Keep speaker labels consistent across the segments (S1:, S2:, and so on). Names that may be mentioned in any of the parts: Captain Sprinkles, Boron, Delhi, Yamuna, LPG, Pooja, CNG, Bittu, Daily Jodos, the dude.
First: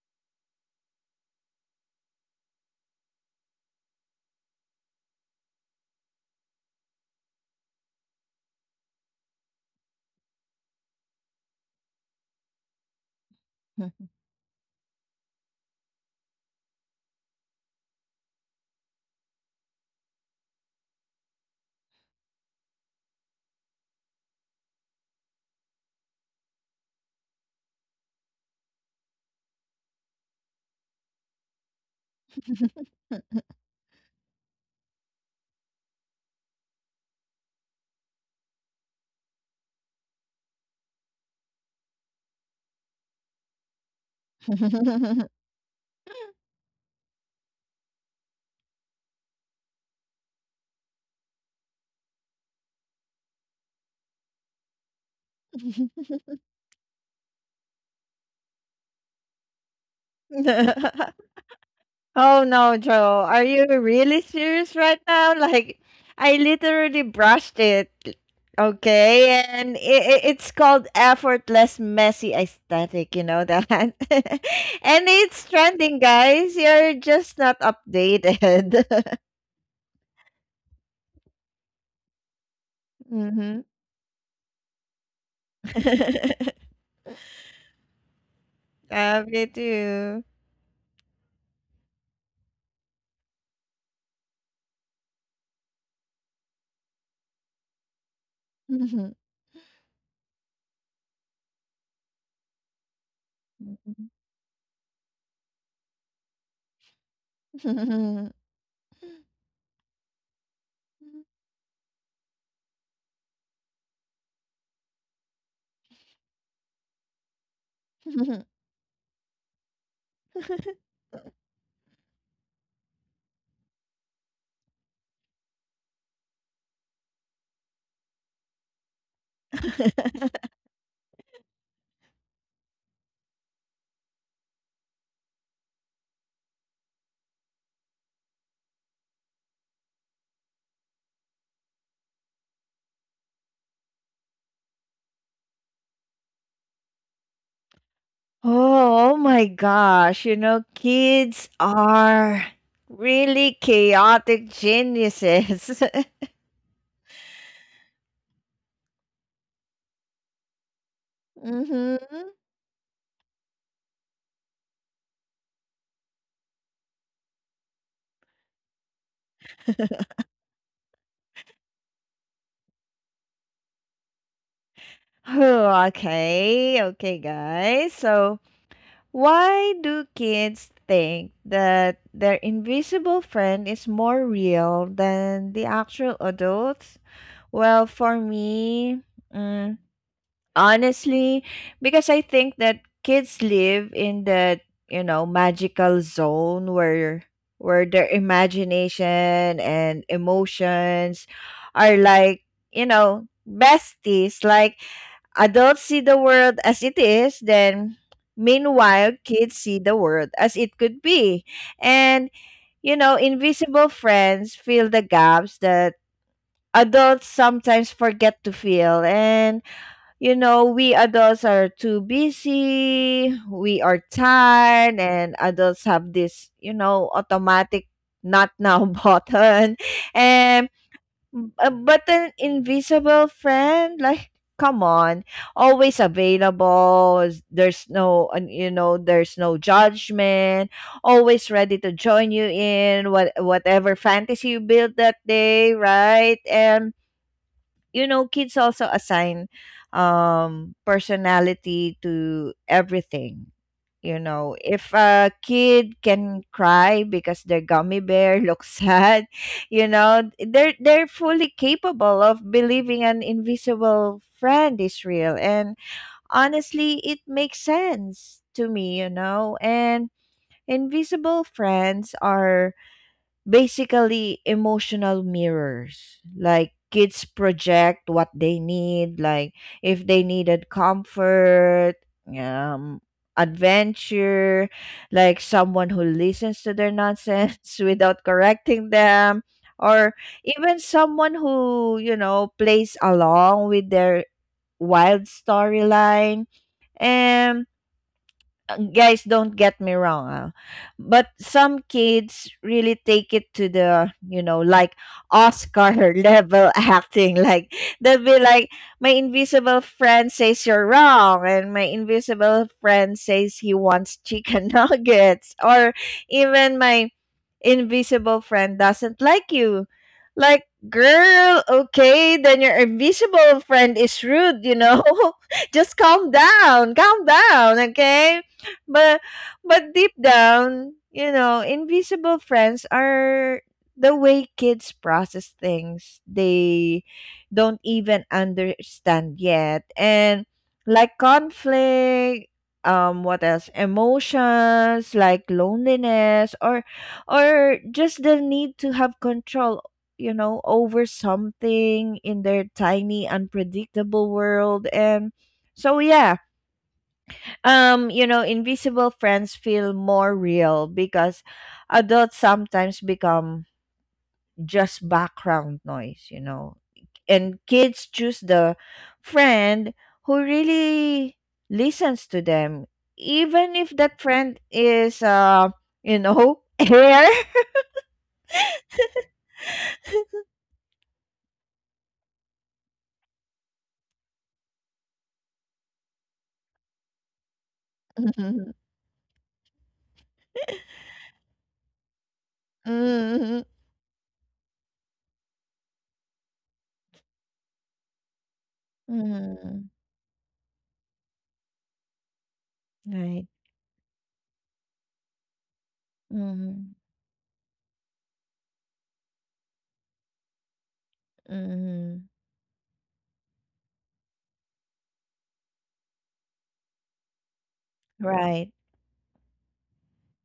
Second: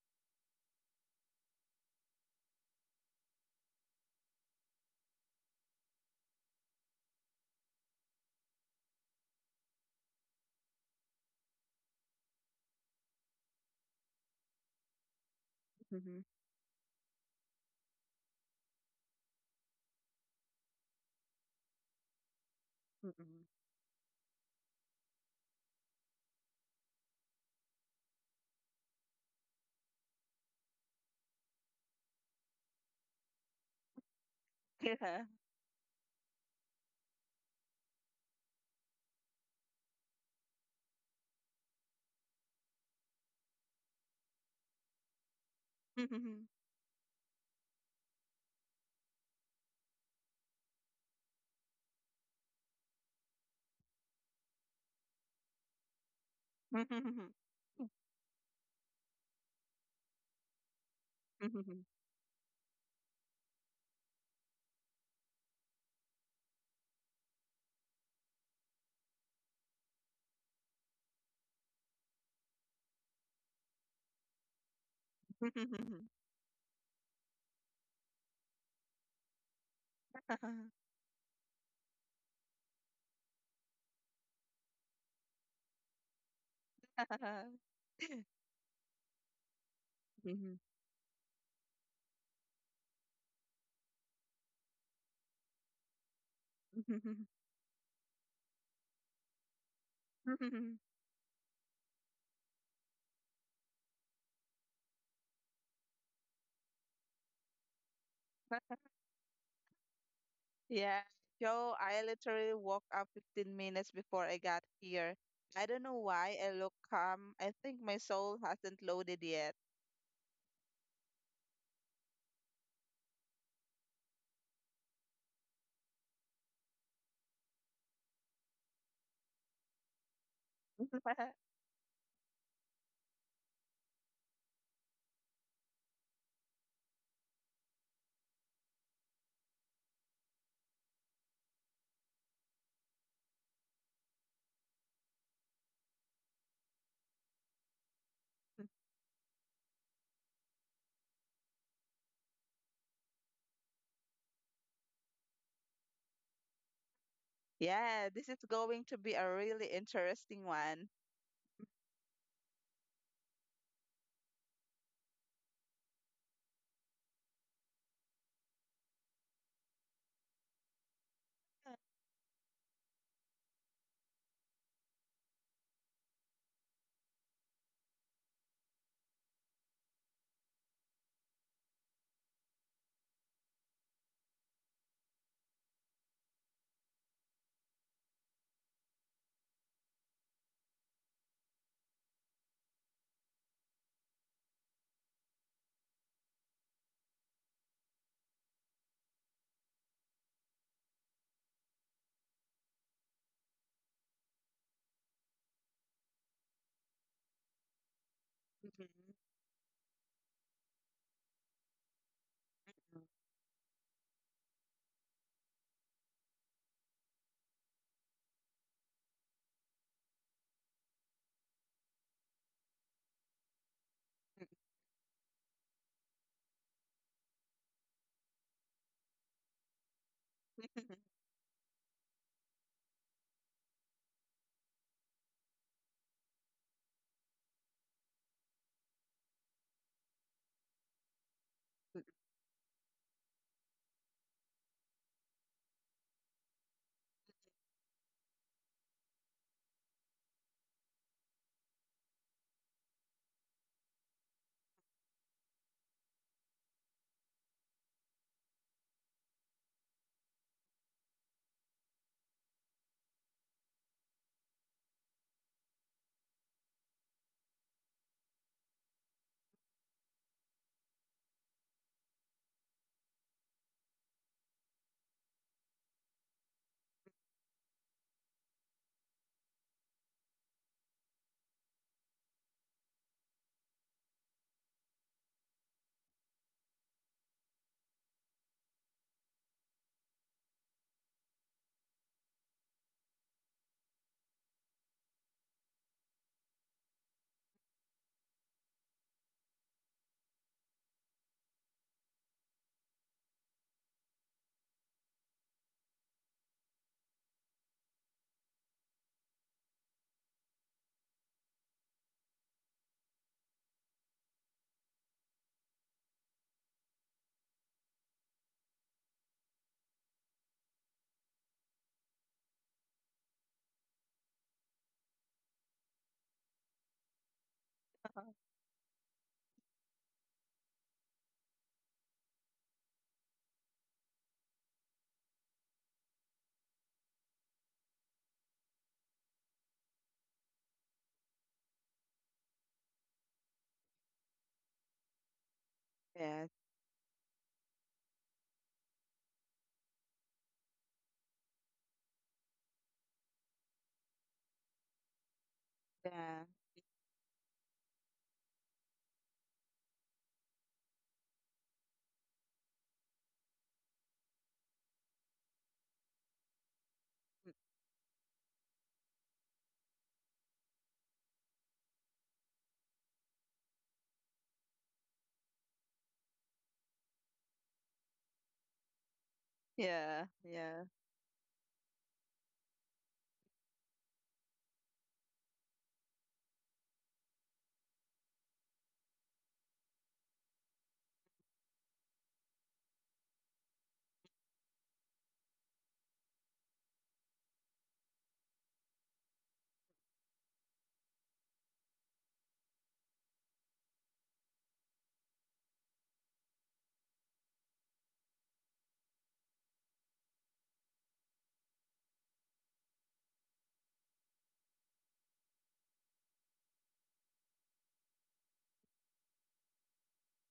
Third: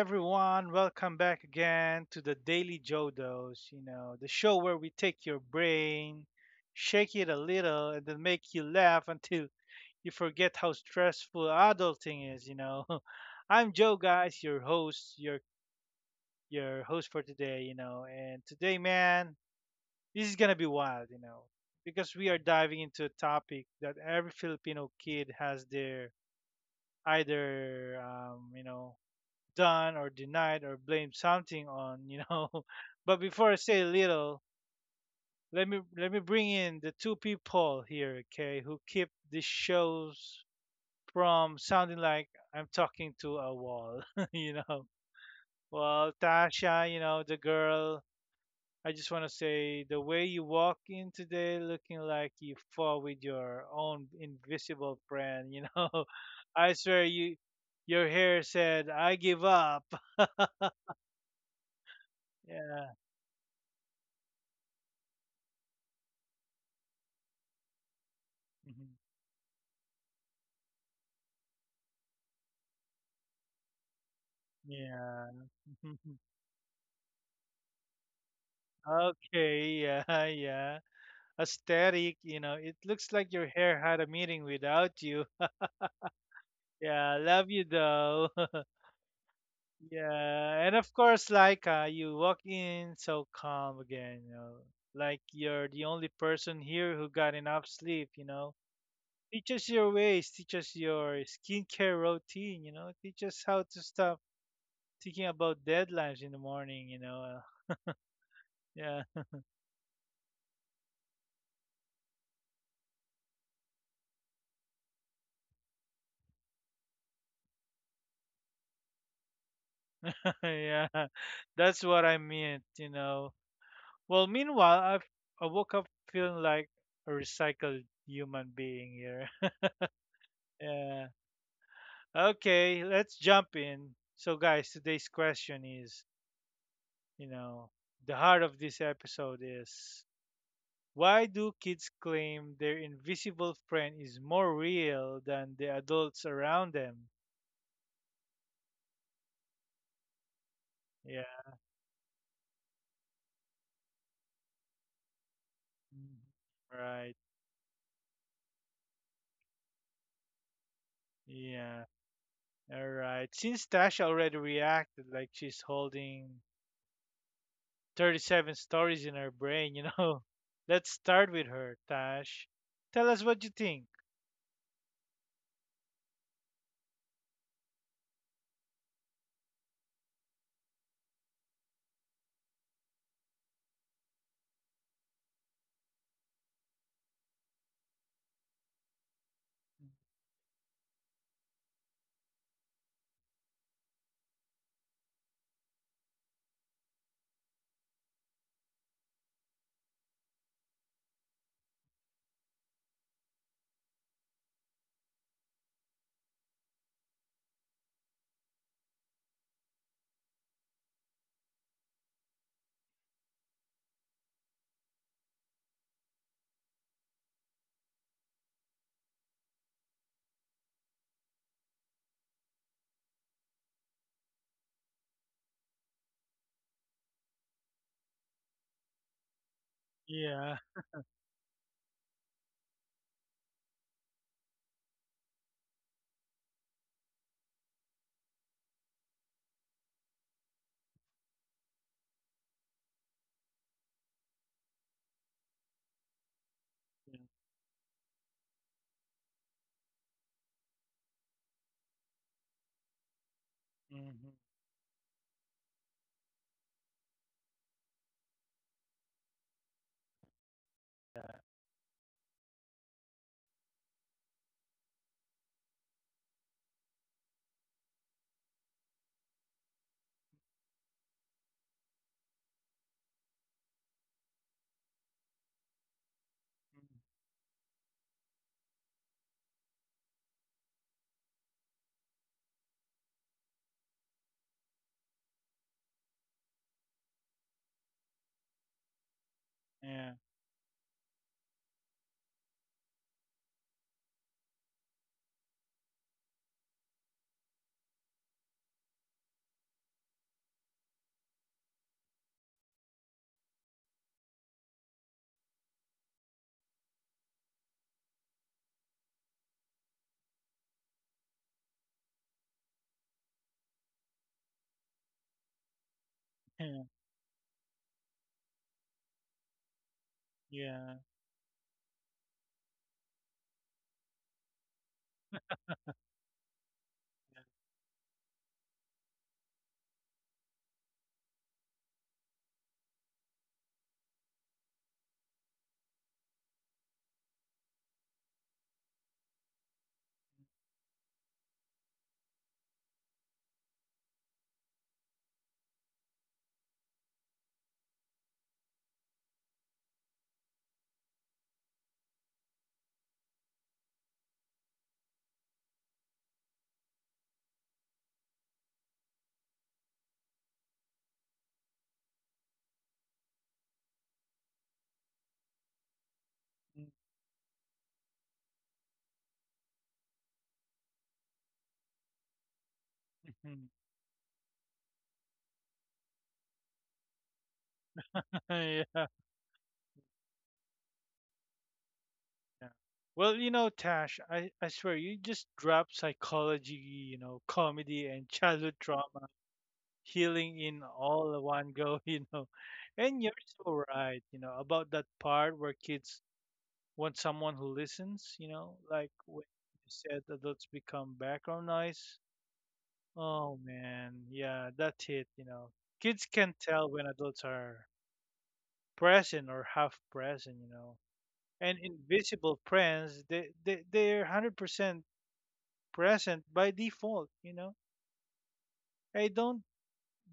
S1: everyone. Welcome back again to the Daily Jodos, the show where we take your brain, shake it a little, and then make you laugh until you forget how stressful adulting is. I'm Joe, guys, your host, your
S2: Mhm,
S1: your host for today, And today, man, this is going to be wild, because we are diving into a
S2: mhm.
S1: topic that every Filipino kid has their either done or denied or blamed something on. But before I say little,
S2: Yeah.
S1: let me bring in the two people here, okay, who keep the shows from sounding like I'm talking to a wall, you know. Well,
S2: Mhm.
S1: Tasha, the girl, I just want to say the way you walk in today looking like you fought with your own invisible friend, I swear
S2: Mhm.
S1: you your hair said I give up.
S2: Mhm. Mhm.
S3: Oh no,
S1: Yeah.
S3: Joe. Are you really serious right now? Like, I literally brushed it.
S1: Mm-hmm.
S3: Okay. And it's called effortless, messy aesthetic. You know that? And
S1: Yeah.
S3: it's trending, guys. You're just not updated.
S1: Okay, yeah, yeah. Aesthetic, it looks like your
S3: Mm-hmm.
S1: hair had a meeting without you. Yeah, love you though.
S3: Love you too.
S2: Mhm.
S1: Yeah, and of course, like you walk in so calm again, like you're the only person here who
S2: Mhm.
S1: got enough sleep, Teach us your ways, teach us your skincare routine, teach us how to stop thinking about deadlines in the morning, Yeah.
S2: Yeah, Joe, I literally woke up 15 minutes before I got here. I don't know why I look calm. I think my soul hasn't loaded yet.
S1: yeah, that's what I meant. Well, I woke up feeling like a recycled human being here. yeah. Okay, let's jump in. So, guys, today's question is, you know, the heart of this episode is why do kids claim their invisible friend is more real than the adults around them?
S3: Oh my gosh, you know, kids
S1: Yeah.
S3: are really chaotic geniuses.
S1: Mhm. Right.
S2: Yeah, this is going to be a really interesting one.
S1: Yeah.
S3: Mhm.
S1: All right. Since Tasha already reacted like she's holding 37 stories in her brain, Let's start with her, Tash. Tell us what you think.
S3: Oh, okay. Okay, guys. So, why do kids think that their invisible friend is more real than the actual adults? Well, for me, mm, honestly, because I think that kids live in that, you know, magical zone where their imagination and emotions are like, you know, besties. Like adults see the world as it is, then meanwhile
S2: Mhm.
S3: kids see the world as it could be. And, you know, invisible friends fill the gaps that adults sometimes forget to fill. And you know, we adults are too busy, we are tired, and adults have this, you know, automatic not now button.
S1: Yeah.
S3: And but an invisible friend, like come on, always available. There's no, and, you know, there's no judgment. Always ready to join you in whatever fantasy you build that day, right? And you know kids also assign personality to everything, you
S1: Mm-hmm.
S3: know, if a kid can cry because their gummy bear looks sad, you know they're fully capable of believing an invisible friend is real. And honestly it makes sense to me, you know. And invisible friends are basically emotional mirrors, like kids project what they need, like if they needed comfort, um adventure, like someone who listens to their nonsense without correcting them, or
S1: Yeah.
S3: even someone who, you know, plays along with their wild storyline. And guys, don't get me wrong, but some kids really take it to the, you know, like Oscar level acting. Like they'll be like, my invisible friend says you're wrong, and my invisible friend says he wants chicken nuggets, or even
S1: Yeah.
S3: my invisible friend doesn't like you. Like,
S1: Yeah.
S3: girl, okay, then your invisible friend is rude, you know. Just calm down, calm down, okay. But deep down, you know, invisible friends are the way kids process things they don't even understand yet. And like conflict, what else? Emotions like
S2: Yes,
S3: loneliness, or just the need to have control, you know, over something in their tiny unpredictable world. And so yeah,
S2: yeah.
S3: you know, invisible friends feel more real because adults sometimes become just background noise, you know. And kids choose the friend who really listens to them, even
S1: Mhm.
S3: if that friend is you know, air.
S1: yeah.
S2: Yeah, yeah.
S1: Yeah. Well, Tash, I swear you just drop psychology, comedy and childhood trauma, healing in all at one go, And
S3: Mhm.
S1: you're
S3: Mhm.
S1: so right, about that part where kids want someone who listens, like when
S3: Mhm.
S1: you said adults become background noise.
S3: Right.
S1: Oh man, yeah, that's it, Kids can
S3: Mhm.
S1: tell when adults are present or half present, And
S3: Mhm.
S1: invisible friends, they're 100% present by default,
S3: Right.
S1: They don't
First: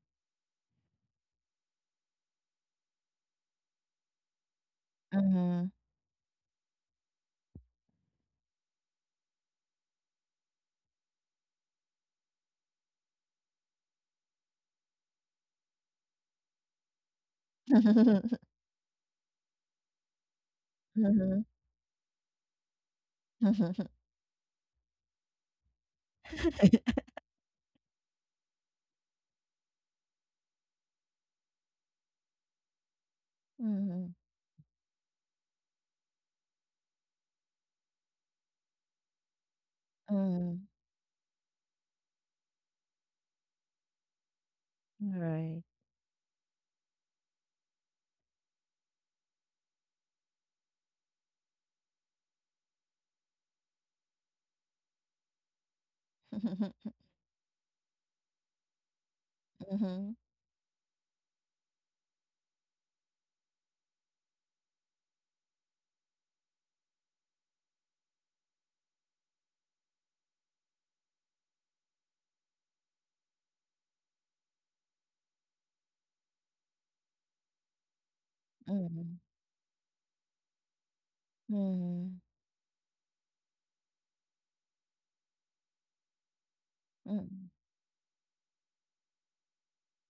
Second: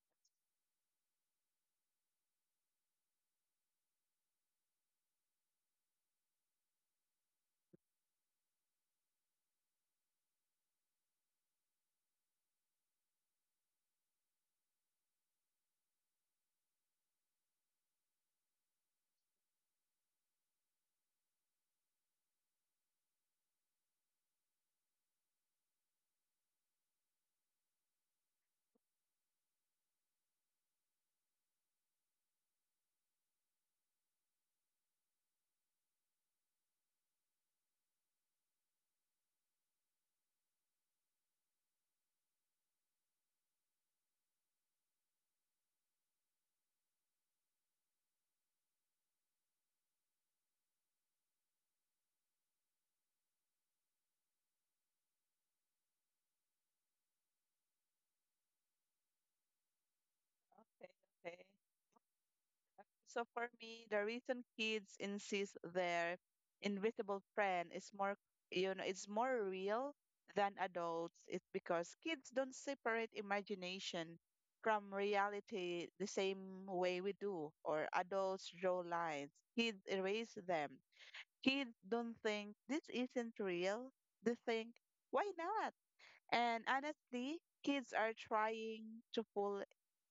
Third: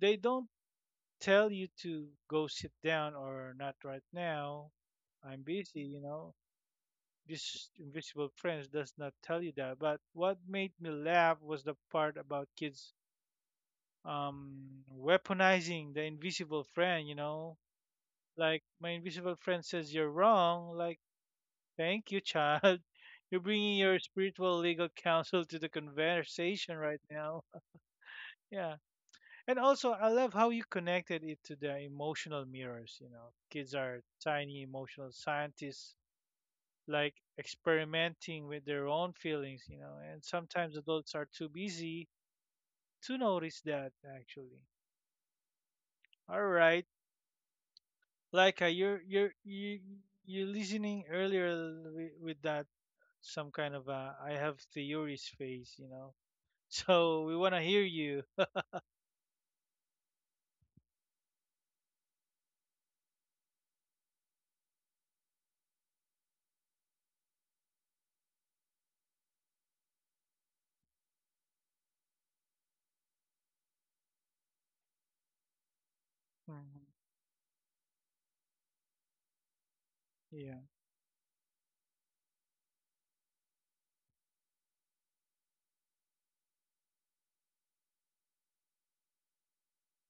S1: they don't tell you to go sit down or not right now. I'm
S3: Mhm.
S1: busy, This invisible friends does not tell you that. But what made me laugh was the part about kids um, weaponizing the invisible friend. Like my invisible friend says you're wrong. Like,
S3: Mhm.
S1: thank you, child. You're bringing your spiritual legal counsel to the conversation right now. Yeah. And also, I love how you connected it to the emotional mirrors. Kids are
S3: Mhm.
S1: tiny emotional scientists like experimenting with their own feelings, And
S3: Mm.
S1: sometimes adults are too busy to notice that actually.
S3: Right.
S1: All right, Laika, you're listening earlier with that some kind of a I have theories phase, So we want to hear you.
S3: Mhm.
S2: Okay, okay. So for me, the reason kids insist their invisible friend is more, you know, it's more real than adults is because kids don't separate imagination from reality the same
S1: Mhm.
S2: way we do, or adults draw
S3: Mhm.
S2: lines. Kids erase
S1: Yeah.
S2: them. Kids don't
S3: Mhm.
S2: think this isn't real. They think, why not? And honestly, kids are trying to fool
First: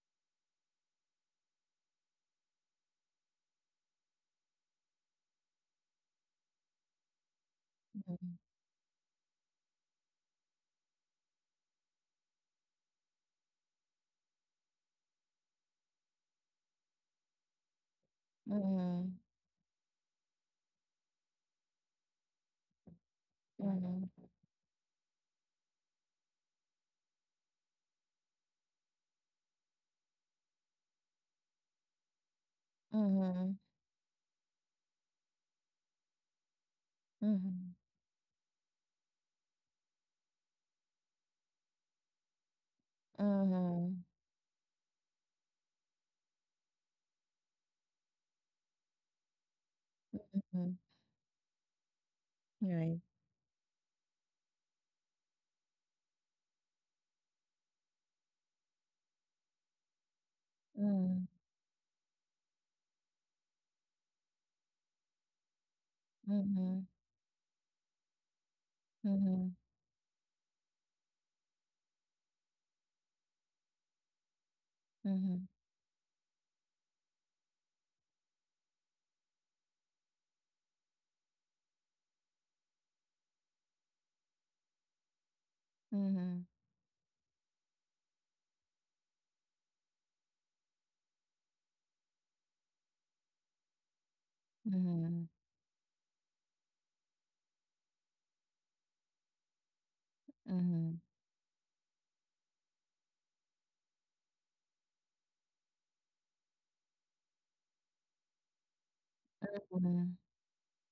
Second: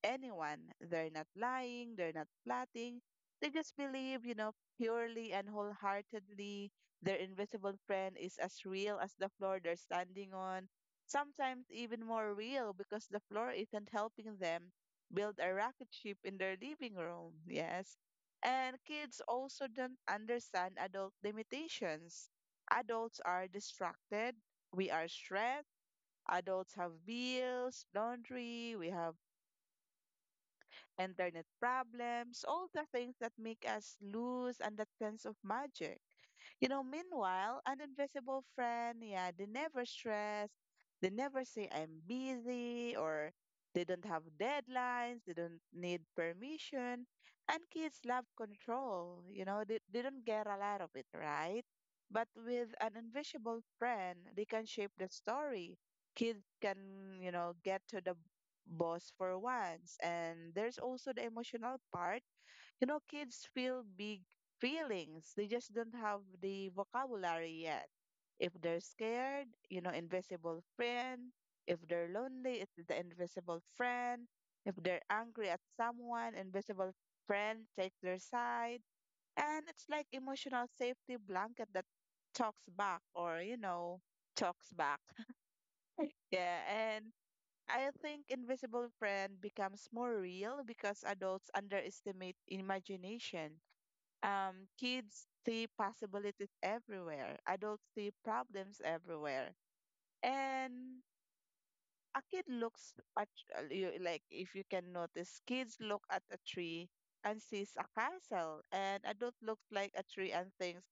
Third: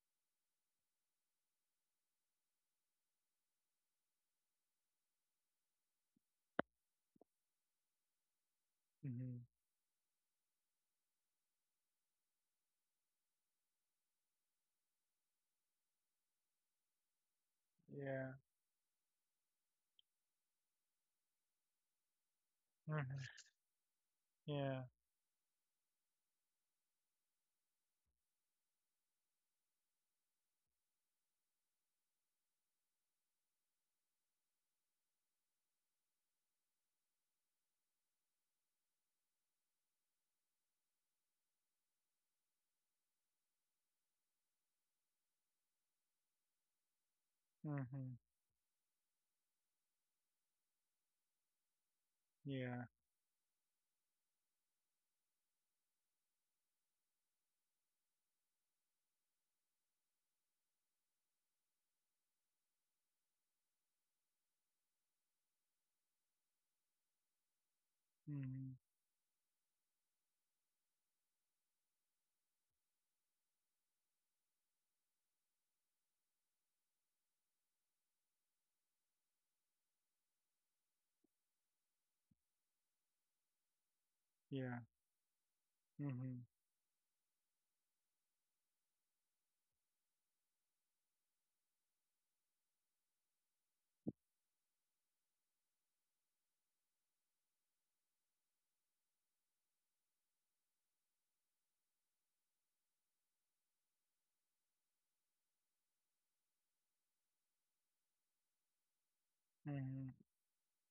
S2: anyone. They're not lying, they're not plotting. They just believe, you know, purely and wholeheartedly their invisible friend
S3: Mhm.
S2: is as real as the
S1: Hmm.
S2: floor they're standing on. Sometimes even more real because the floor isn't helping them build a rocket ship in their living room. Yes.
S1: Yeah.
S2: And
S3: Mhm.
S2: kids also don't understand adult limitations. Adults
S1: Hmm.
S2: are
S3: Mhm.
S2: distracted,
S1: Yeah.
S2: we are stressed. Adults have bills, laundry, we have internet problems, all the things that
S3: Mhm.
S2: make us lose and that sense of magic. You know, meanwhile,
S3: Mhm.
S2: an invisible friend, yeah, they never stress, they never say I'm busy,
S3: Mhm.
S2: or they
S3: Mhm.
S2: don't have deadlines, they don't need permission. And kids
S1: Hmm.
S2: love control, you know, they don't get a
S3: Mhm.
S2: lot of it, right? But
S1: Yeah. Hmm.
S2: with
S1: Yeah.
S2: an
S3: Right.
S2: invisible friend, they can shape the story. Kids can, you know, get to the boss for once. And there's also the
S3: Mhm.
S2: emotional part. You know, kids feel big feelings, they just don't have the
S3: Mhm.
S2: vocabulary yet. If they're scared,
S3: Mhm.
S2: you know, invisible friend. If they're lonely, it's the invisible friend. If they're
S3: Mhm.
S2: angry at someone, invisible friend takes their side. And it's like emotional safety blanket that talks back or, you know, talks back.
S1: Hmm.
S2: Yeah, and I think Invisible Friend becomes more real because adults underestimate imagination. Kids
S3: Mhm.
S2: see possibilities everywhere, adults see problems everywhere.
S3: Mhm.
S2: And a kid looks at, like, if you can notice, kids look at a tree and sees a castle, and adult looks like a
S1: Hmm.
S2: tree and thinks,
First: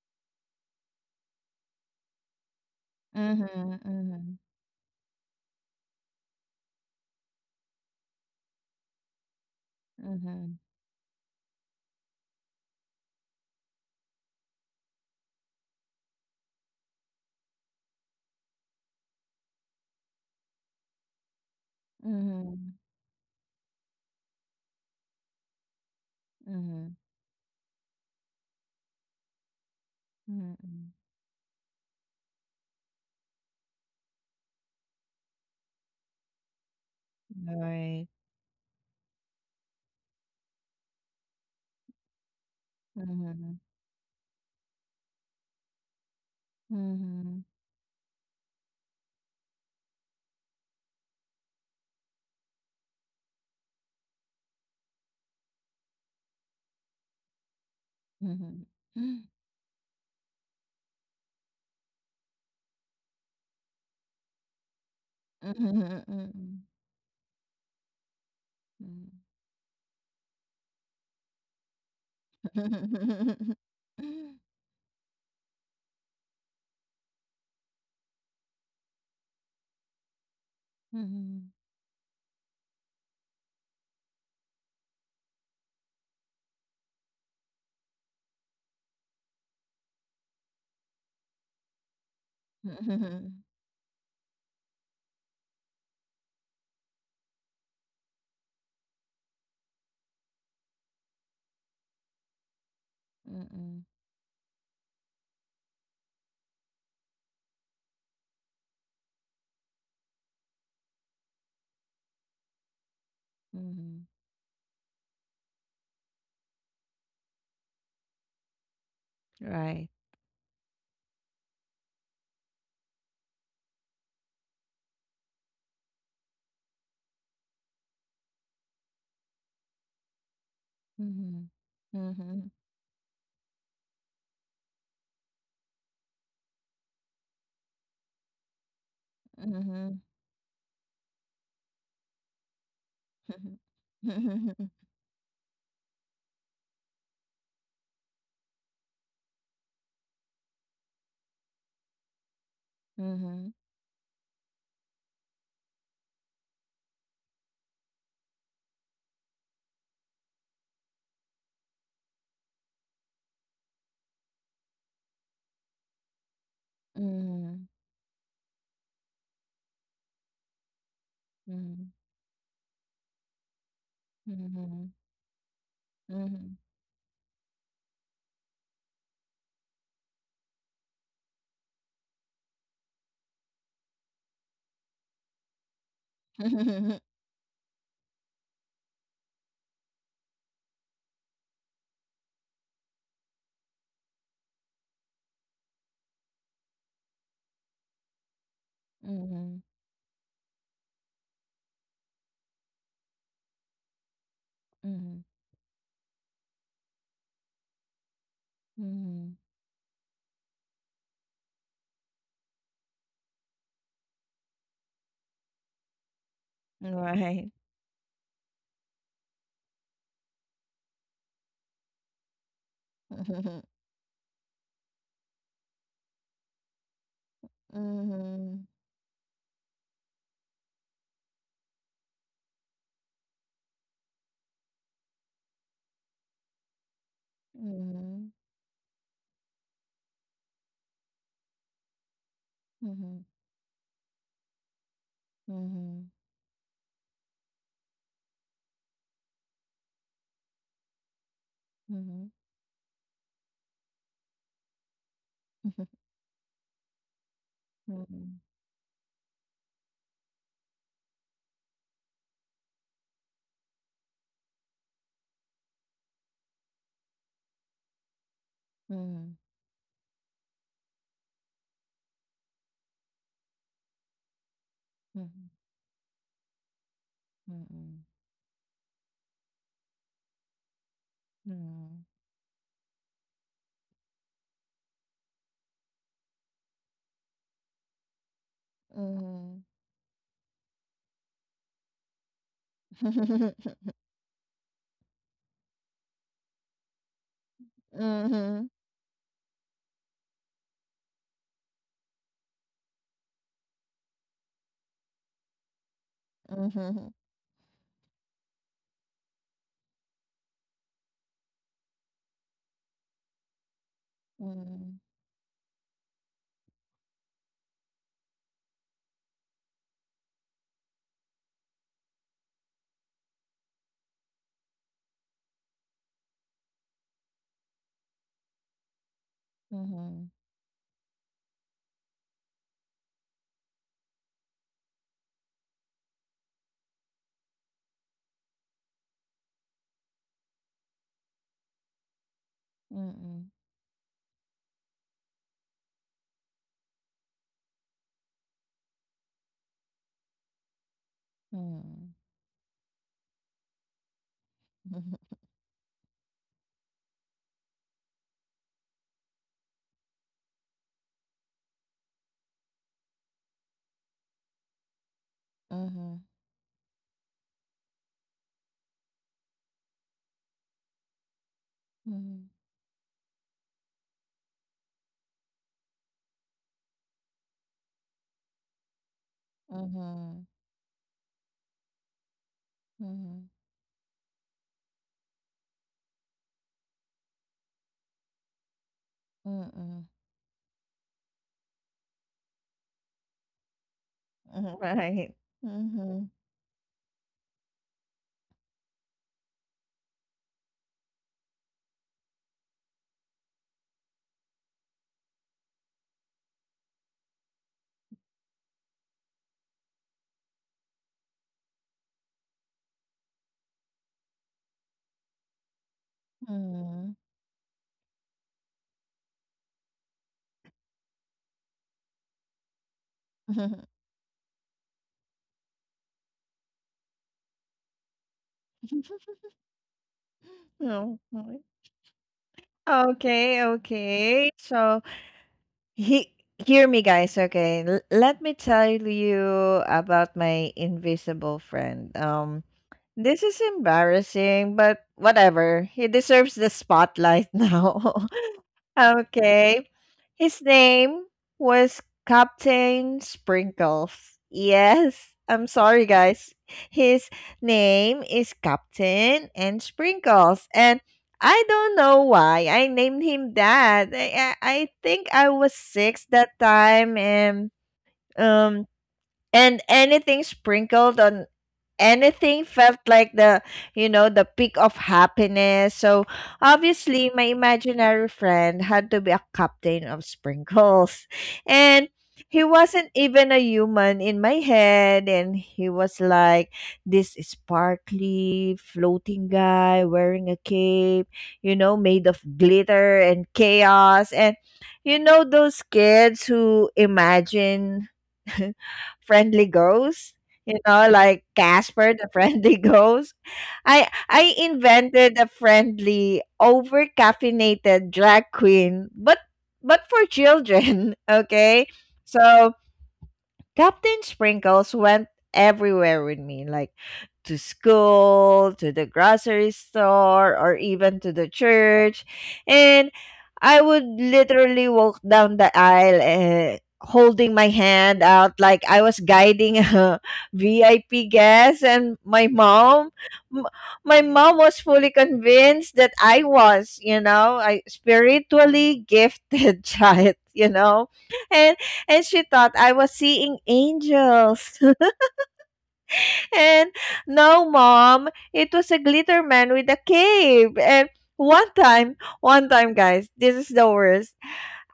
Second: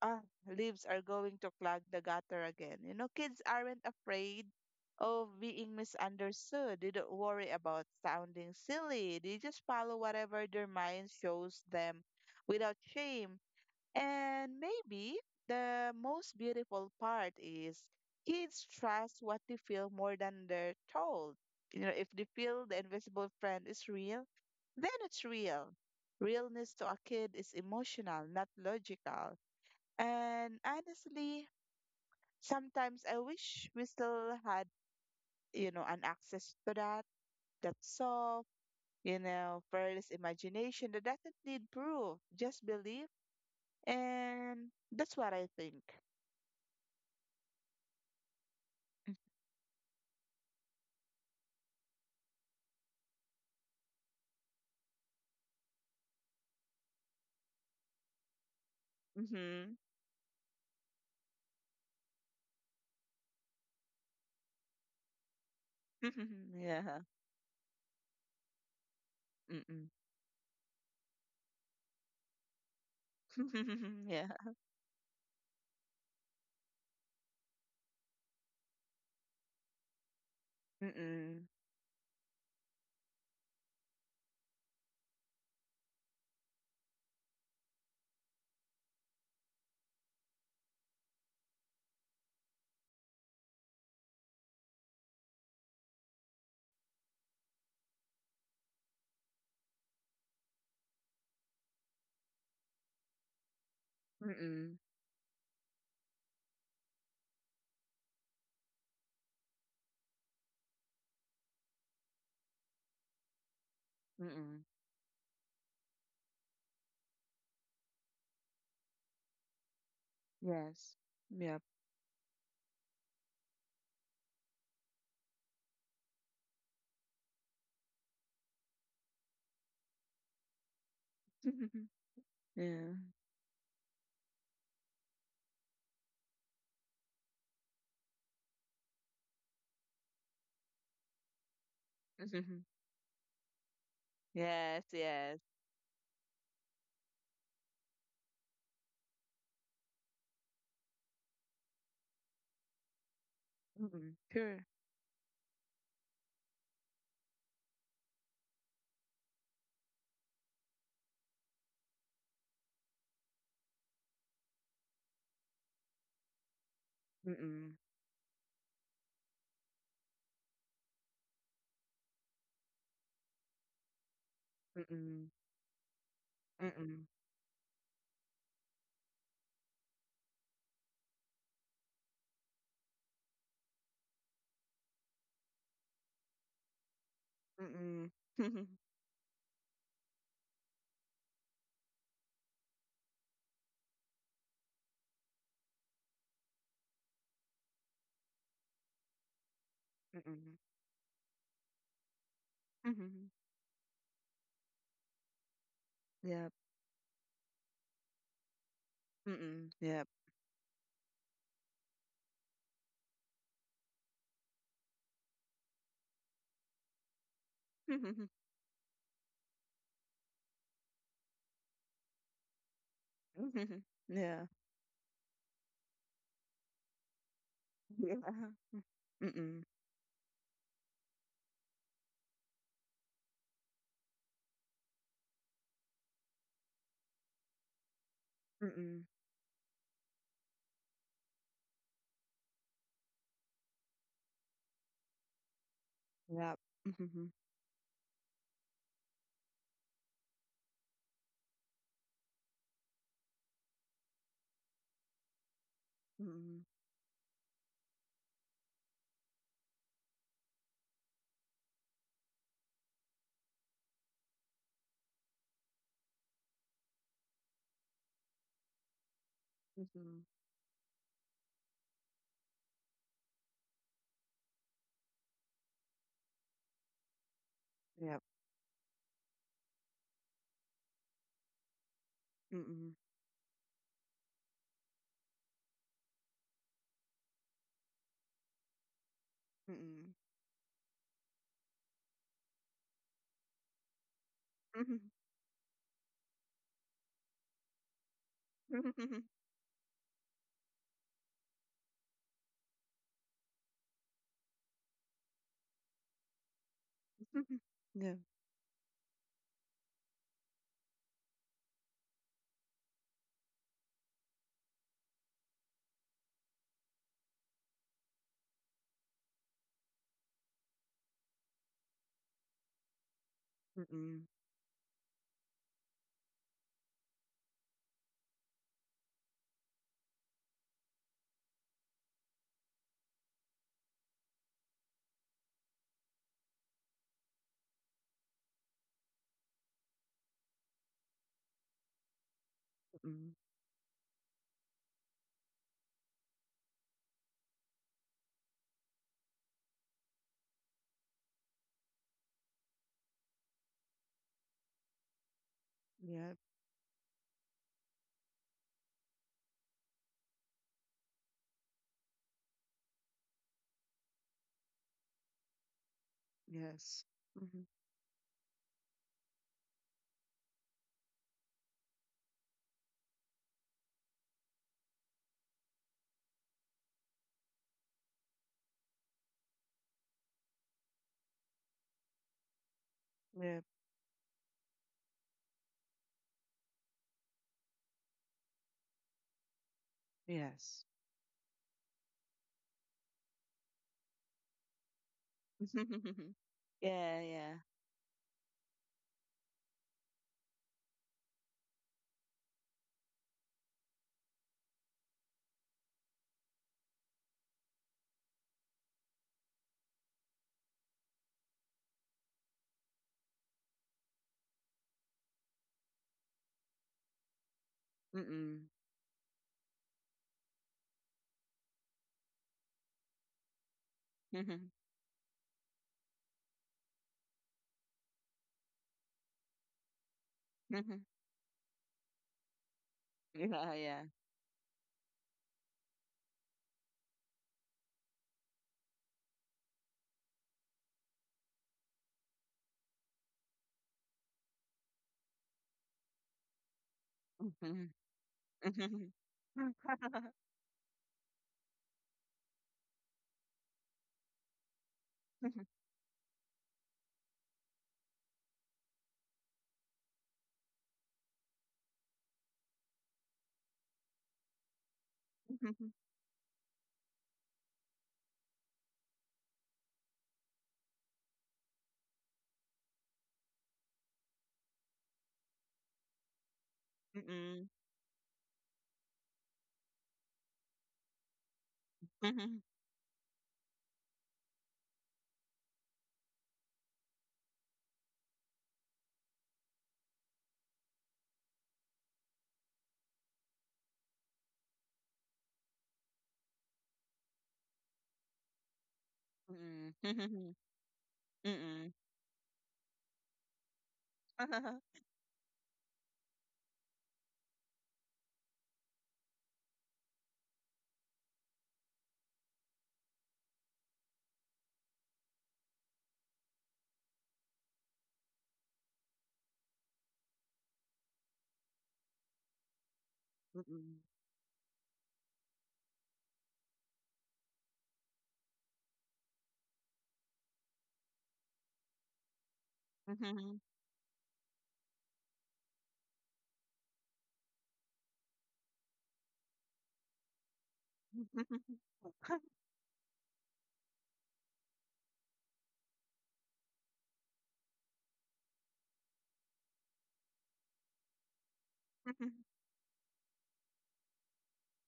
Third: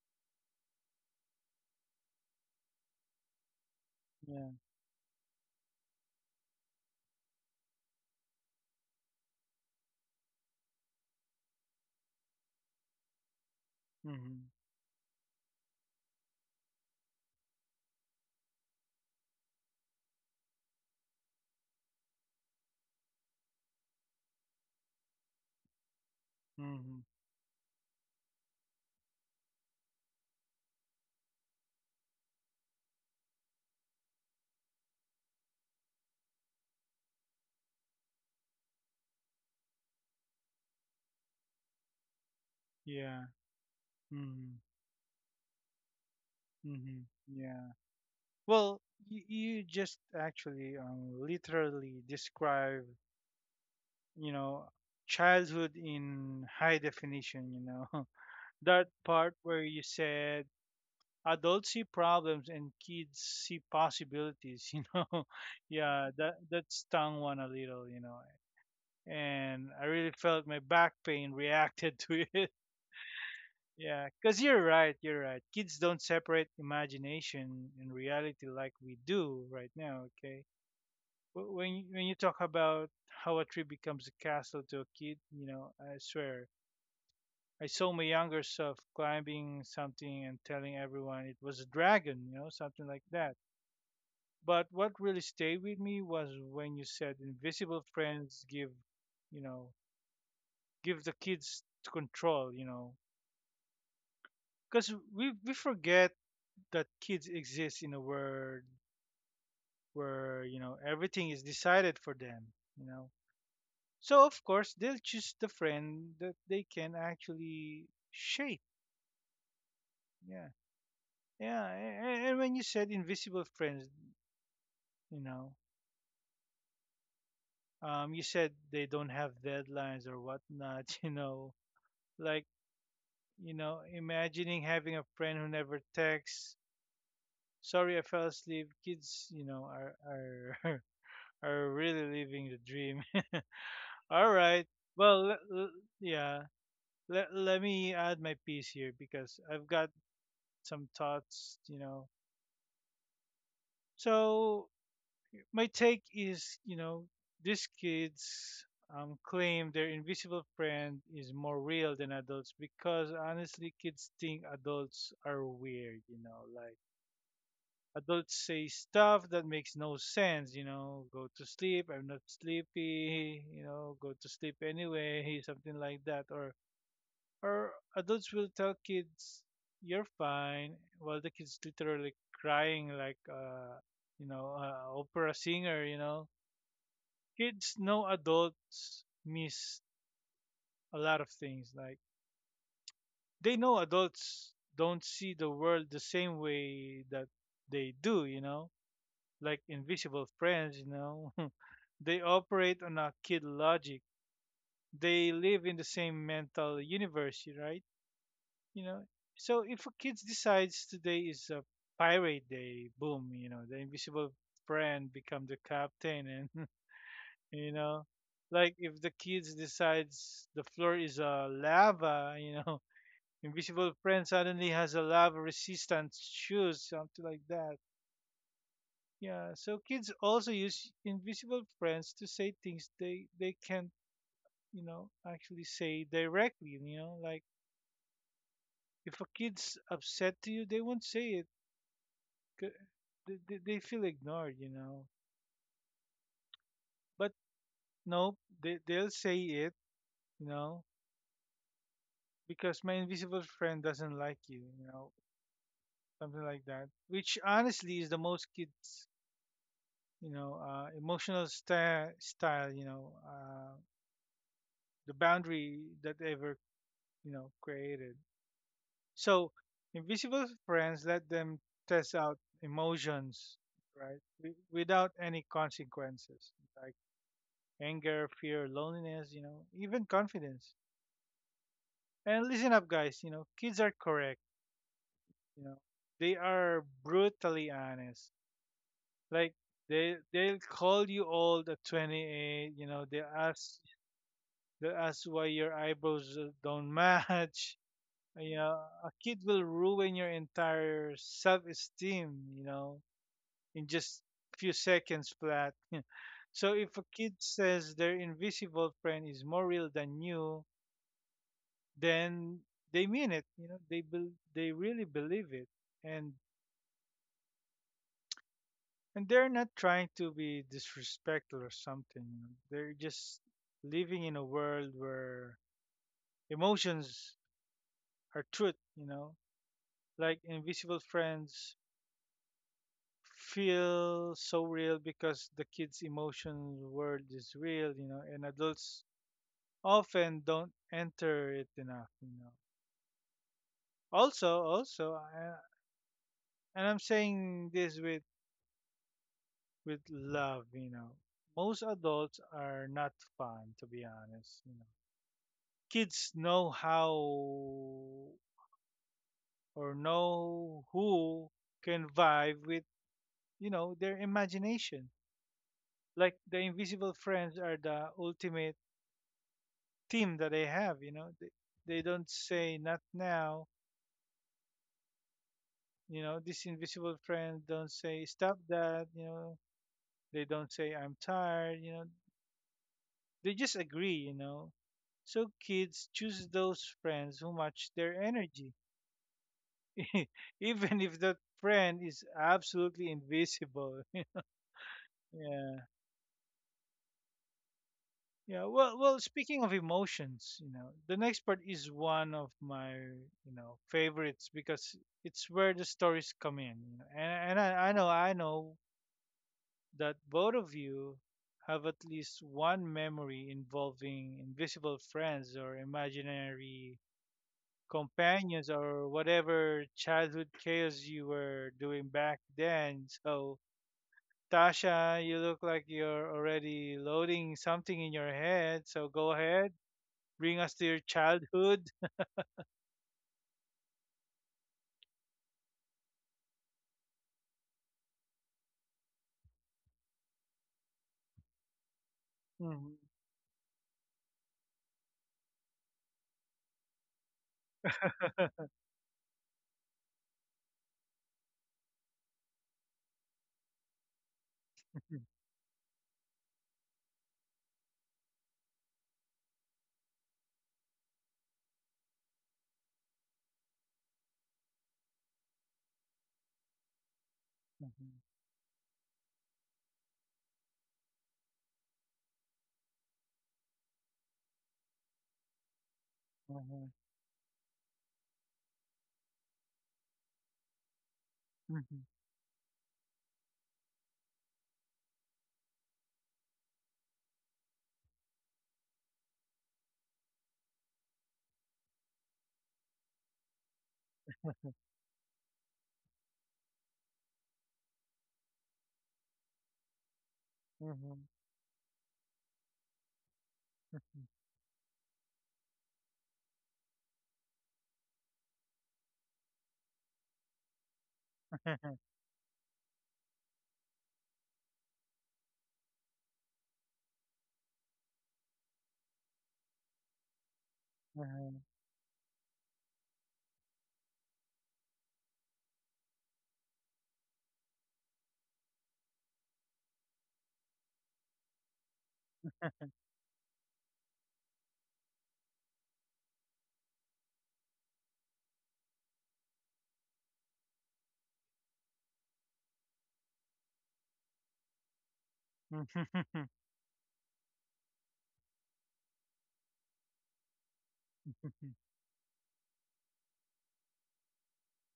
S2: ah, leaves are going to clog the gutter again. You know, kids
S3: Mhm.
S2: aren't
S3: Mhm.
S1: Yeah.
S2: afraid of being misunderstood. They don't worry about sounding silly. They just follow whatever
S3: Mhm.
S2: their mind shows them without shame.
S1: Hmm.
S2: And maybe the most beautiful part is kids trust what they feel more than they're told. You know, if they feel the invisible friend is real, then it's real.
S3: Mhm. Mhm.
S2: Realness
S3: Mhm.
S2: to
S3: Mhm.
S2: a
S1: Hmm.
S2: kid is emotional, not logical. And
S3: Mhm.
S2: honestly, sometimes I wish we still had, you know, an access to that, that
S3: Right.
S2: soft, you know, fearless imagination that doesn't need proof, just believe.
S1: Yeah.
S3: Mhm.
S1: Hmm.
S2: And that's what I think.
S1: Mm-hmm.
S3: Mhm.
S1: Yeah. Well, you just actually literally describe, you know, childhood in high definition,
S3: Mhm.
S1: That
S3: Mhm.
S1: part where
S2: Mm-hmm.
S1: you said adults see problems and kids see possibilities, Yeah, that
S3: Mhm.
S1: that
S2: Yeah.
S1: stung one a little,
S3: Mhm.
S1: And I
S2: Mm-mm.
S1: really felt my back pain reacted to it.
S3: Mhm.
S1: Yeah,
S2: Yeah.
S1: because you're right, you're right. Kids don't separate imagination and reality like we do right now, okay?
S3: Mhm.
S2: Mm-mm.
S1: When you, when you talk about how a tree becomes a castle to a kid, I swear, I saw my younger self climbing something and telling everyone it was a dragon, something like that.
S3: Mhm.
S1: But what really stayed with me was when you said invisible friends give, you know, give the kids control,
S3: Mhm.
S2: Mm-mm.
S1: because we forget that kids exist in a world where everything is decided for them you know
S3: Mhm.
S1: so of
S2: Mm-mm.
S1: course they'll choose the friend that they can actually shape.
S3: Right.
S1: Yeah,
S2: Yes.
S1: yeah.
S2: Yep.
S1: And when you said invisible friends you know you said they don't have deadlines or whatnot
S3: Mhm.
S1: like
S3: Mhm.
S2: Yeah.
S1: imagining having a friend who never texts sorry I fell asleep kids you know
S3: Mhm.
S1: are are really living the dream.
S3: Mhm.
S1: All right.
S2: Yes,
S1: Well,
S2: yes.
S1: yeah. Let me add my piece here because I've got some thoughts,
S3: Mhm.
S2: Mm-mm. Sure.
S1: So my take is, these kids claim their invisible friend is more real than adults because honestly, kids think adults are weird, like
S3: Mhm.
S2: Mm-mm.
S1: adults say stuff that makes no sense, go to sleep,
S3: Mhm.
S1: I'm not sleepy, go to sleep
S3: Mhm.
S2: Mm-mm.
S1: anyway, something like that, or
S3: Mhm.
S2: Mm-mm.
S1: Or adults will tell kids, "You're fine," while the kids literally crying like, opera singer.
S3: Mhm.
S1: Kids know
S2: Mm-mm.
S1: adults miss a lot of things. Like they know adults don't see the world the same way that they do. Like
S3: Mhm.
S1: invisible
S2: Mm-mm.
S1: friends. They operate on a
S2: Mhm.
S1: kid logic.
S3: Mhm.
S1: They live in the same
S2: Yep.
S1: mental universe, right? you know
S3: Mhm.
S1: so
S2: Mm-mm.
S1: if a
S2: Yep.
S1: kid decides today is a pirate day boom the invisible friend become the captain and
S3: Right.
S1: you know like if the kids decides the floor is a lava
S2: Mhm.
S1: invisible friend
S2: Yeah.
S1: suddenly has a lava resistant shoes something like that.
S2: Yeah.
S3: Mhm.
S1: Yeah,
S2: Mm-mm.
S1: so kids also use invisible friends to say things they can't actually say directly like
S3: Mhm.
S2: Mm-mm.
S1: if a kid's upset to you they won't say it c-
S3: Mhm.
S1: they, they feel ignored,
S3: Mhm.
S2: Yep.
S1: But
S2: Mhm.
S1: no, they they'll say it, you know,
S3: Mhm.
S1: because my invisible friend doesn't like you,
S3: Mhm.
S1: something like
S2: Mm-mm.
S1: that. Which honestly is the
S3: Mhm.
S1: most kids, emotional sta style, the boundary that ever, created.
S3: Mhm.
S1: So
S2: Mhm.
S1: invisible friends let them test out emotions, right, without any consequences, like
S3: Mhm.
S1: anger,
S2: Yep.
S1: fear, loneliness, even confidence.
S3: Mhm.
S1: And listen up,
S2: Mm-mm.
S1: guys. Kids are correct. You know, they are brutally honest. Like
S3: Mhm.
S1: they
S2: Mm-mm.
S1: they'll call you old at 28.
S3: Mhm.
S1: They ask why your eyebrows don't match. You
S3: Mhm,
S1: know, a
S2: Mhm.
S1: kid will ruin your entire self-esteem. In just few seconds flat. so if a
S3: mhm,
S1: kid says their
S2: Yeah.
S1: invisible friend is more real than you, then they mean it. They bel they
S3: mhm,
S1: really believe it, and and they're not trying to be disrespectful or something. They're just living
S2: Mm-mm.
S1: in a world where emotions are truth.
S3: mhm,
S1: Like Invisible Friends feel so real because the kids' emotion world is real. And adults often don't enter it enough.
S2: Mm-mm.
S3: mhm,
S1: Also, also, I, and I'm saying this with love, Most
S3: mhm,
S1: adults are not fun, to be honest.
S3: mhm,
S1: Kids
S2: Yep.
S1: know how or know who can vibe with, their imagination.
S3: mhm,
S1: Like the
S2: Yes.
S1: invisible friends
S2: Mhm.
S1: are the ultimate team that they have. They don't
S3: mhm,
S1: say not now. This invisible friend don't say stop that. They
S3: mhm,
S1: don't say I'm tired.
S3: mhm,
S1: They
S2: Yep.
S1: just agree, So kids choose those friends who match their energy,
S3: mhm,
S2: Yes.
S1: even if that friend is absolutely invisible.
S3: mhm, right.
S1: Yeah.
S3: Mhm,
S2: Yeah, yeah.
S1: Yeah. Well, well, speaking of emotions, the next part is one of my, favorites because it's where the stories come in. You know? And I know, I know that both of you have at least one memory involving invisible friends or imaginary
S3: mhm.
S1: companions
S2: Mm-mm.
S1: or whatever childhood chaos you were doing back then. So,
S2: Mhm.
S1: Tasha, you look like you're already loading something in your head. So, go ahead, bring us to your
S2: Mhm.
S3: Oh, my.
S1: childhood.
S3: Okay,
S2: Yeah, yeah.
S3: okay. So he hear me, guys, okay. Let me tell you about my invisible friend.
S1: Mhm.
S3: This is embarrassing, but whatever. He deserves the spotlight
S2: Mhm.
S3: now.
S2: Mhm.
S3: Okay. His name was Captain Sprinkles.
S1: yeah.
S3: Yes. I'm sorry, guys. His name is Captain and Sprinkles. And I don't know why I named him that. I think I was six that time. And
S1: Mhm.
S3: um and anything sprinkled on anything felt like the, you know, the peak of happiness. So
S1: Mhm.
S3: obviously my
S2: Mm-mm.
S3: imaginary friend had to be a captain of sprinkles.
S1: Mhm.
S3: And he
S2: Mm-mm.
S3: wasn't even a human in my head, and he was like this sparkly floating guy wearing a cape, you know, made of glitter and chaos. And you know those kids who imagine friendly
S2: Mm.
S3: ghosts,
S2: Mm.
S3: you know, like
S2: Mm.
S3: Casper the friendly ghost. I
S2: Mm. Mm mm.
S3: invented a friendly over caffeinated drag queen, but for children, okay? So Captain Sprinkles went everywhere with me, like to school, to the grocery store, or even to the church. And I would literally walk down the aisle, holding my hand out like I was guiding a VIP guest. And my mom m- my mom was fully convinced that I was, you know, I spiritually gifted child, you know. And she thought I was seeing angels. And no, mom, it was a glitter man with a cape. And one time, guys, this is the worst.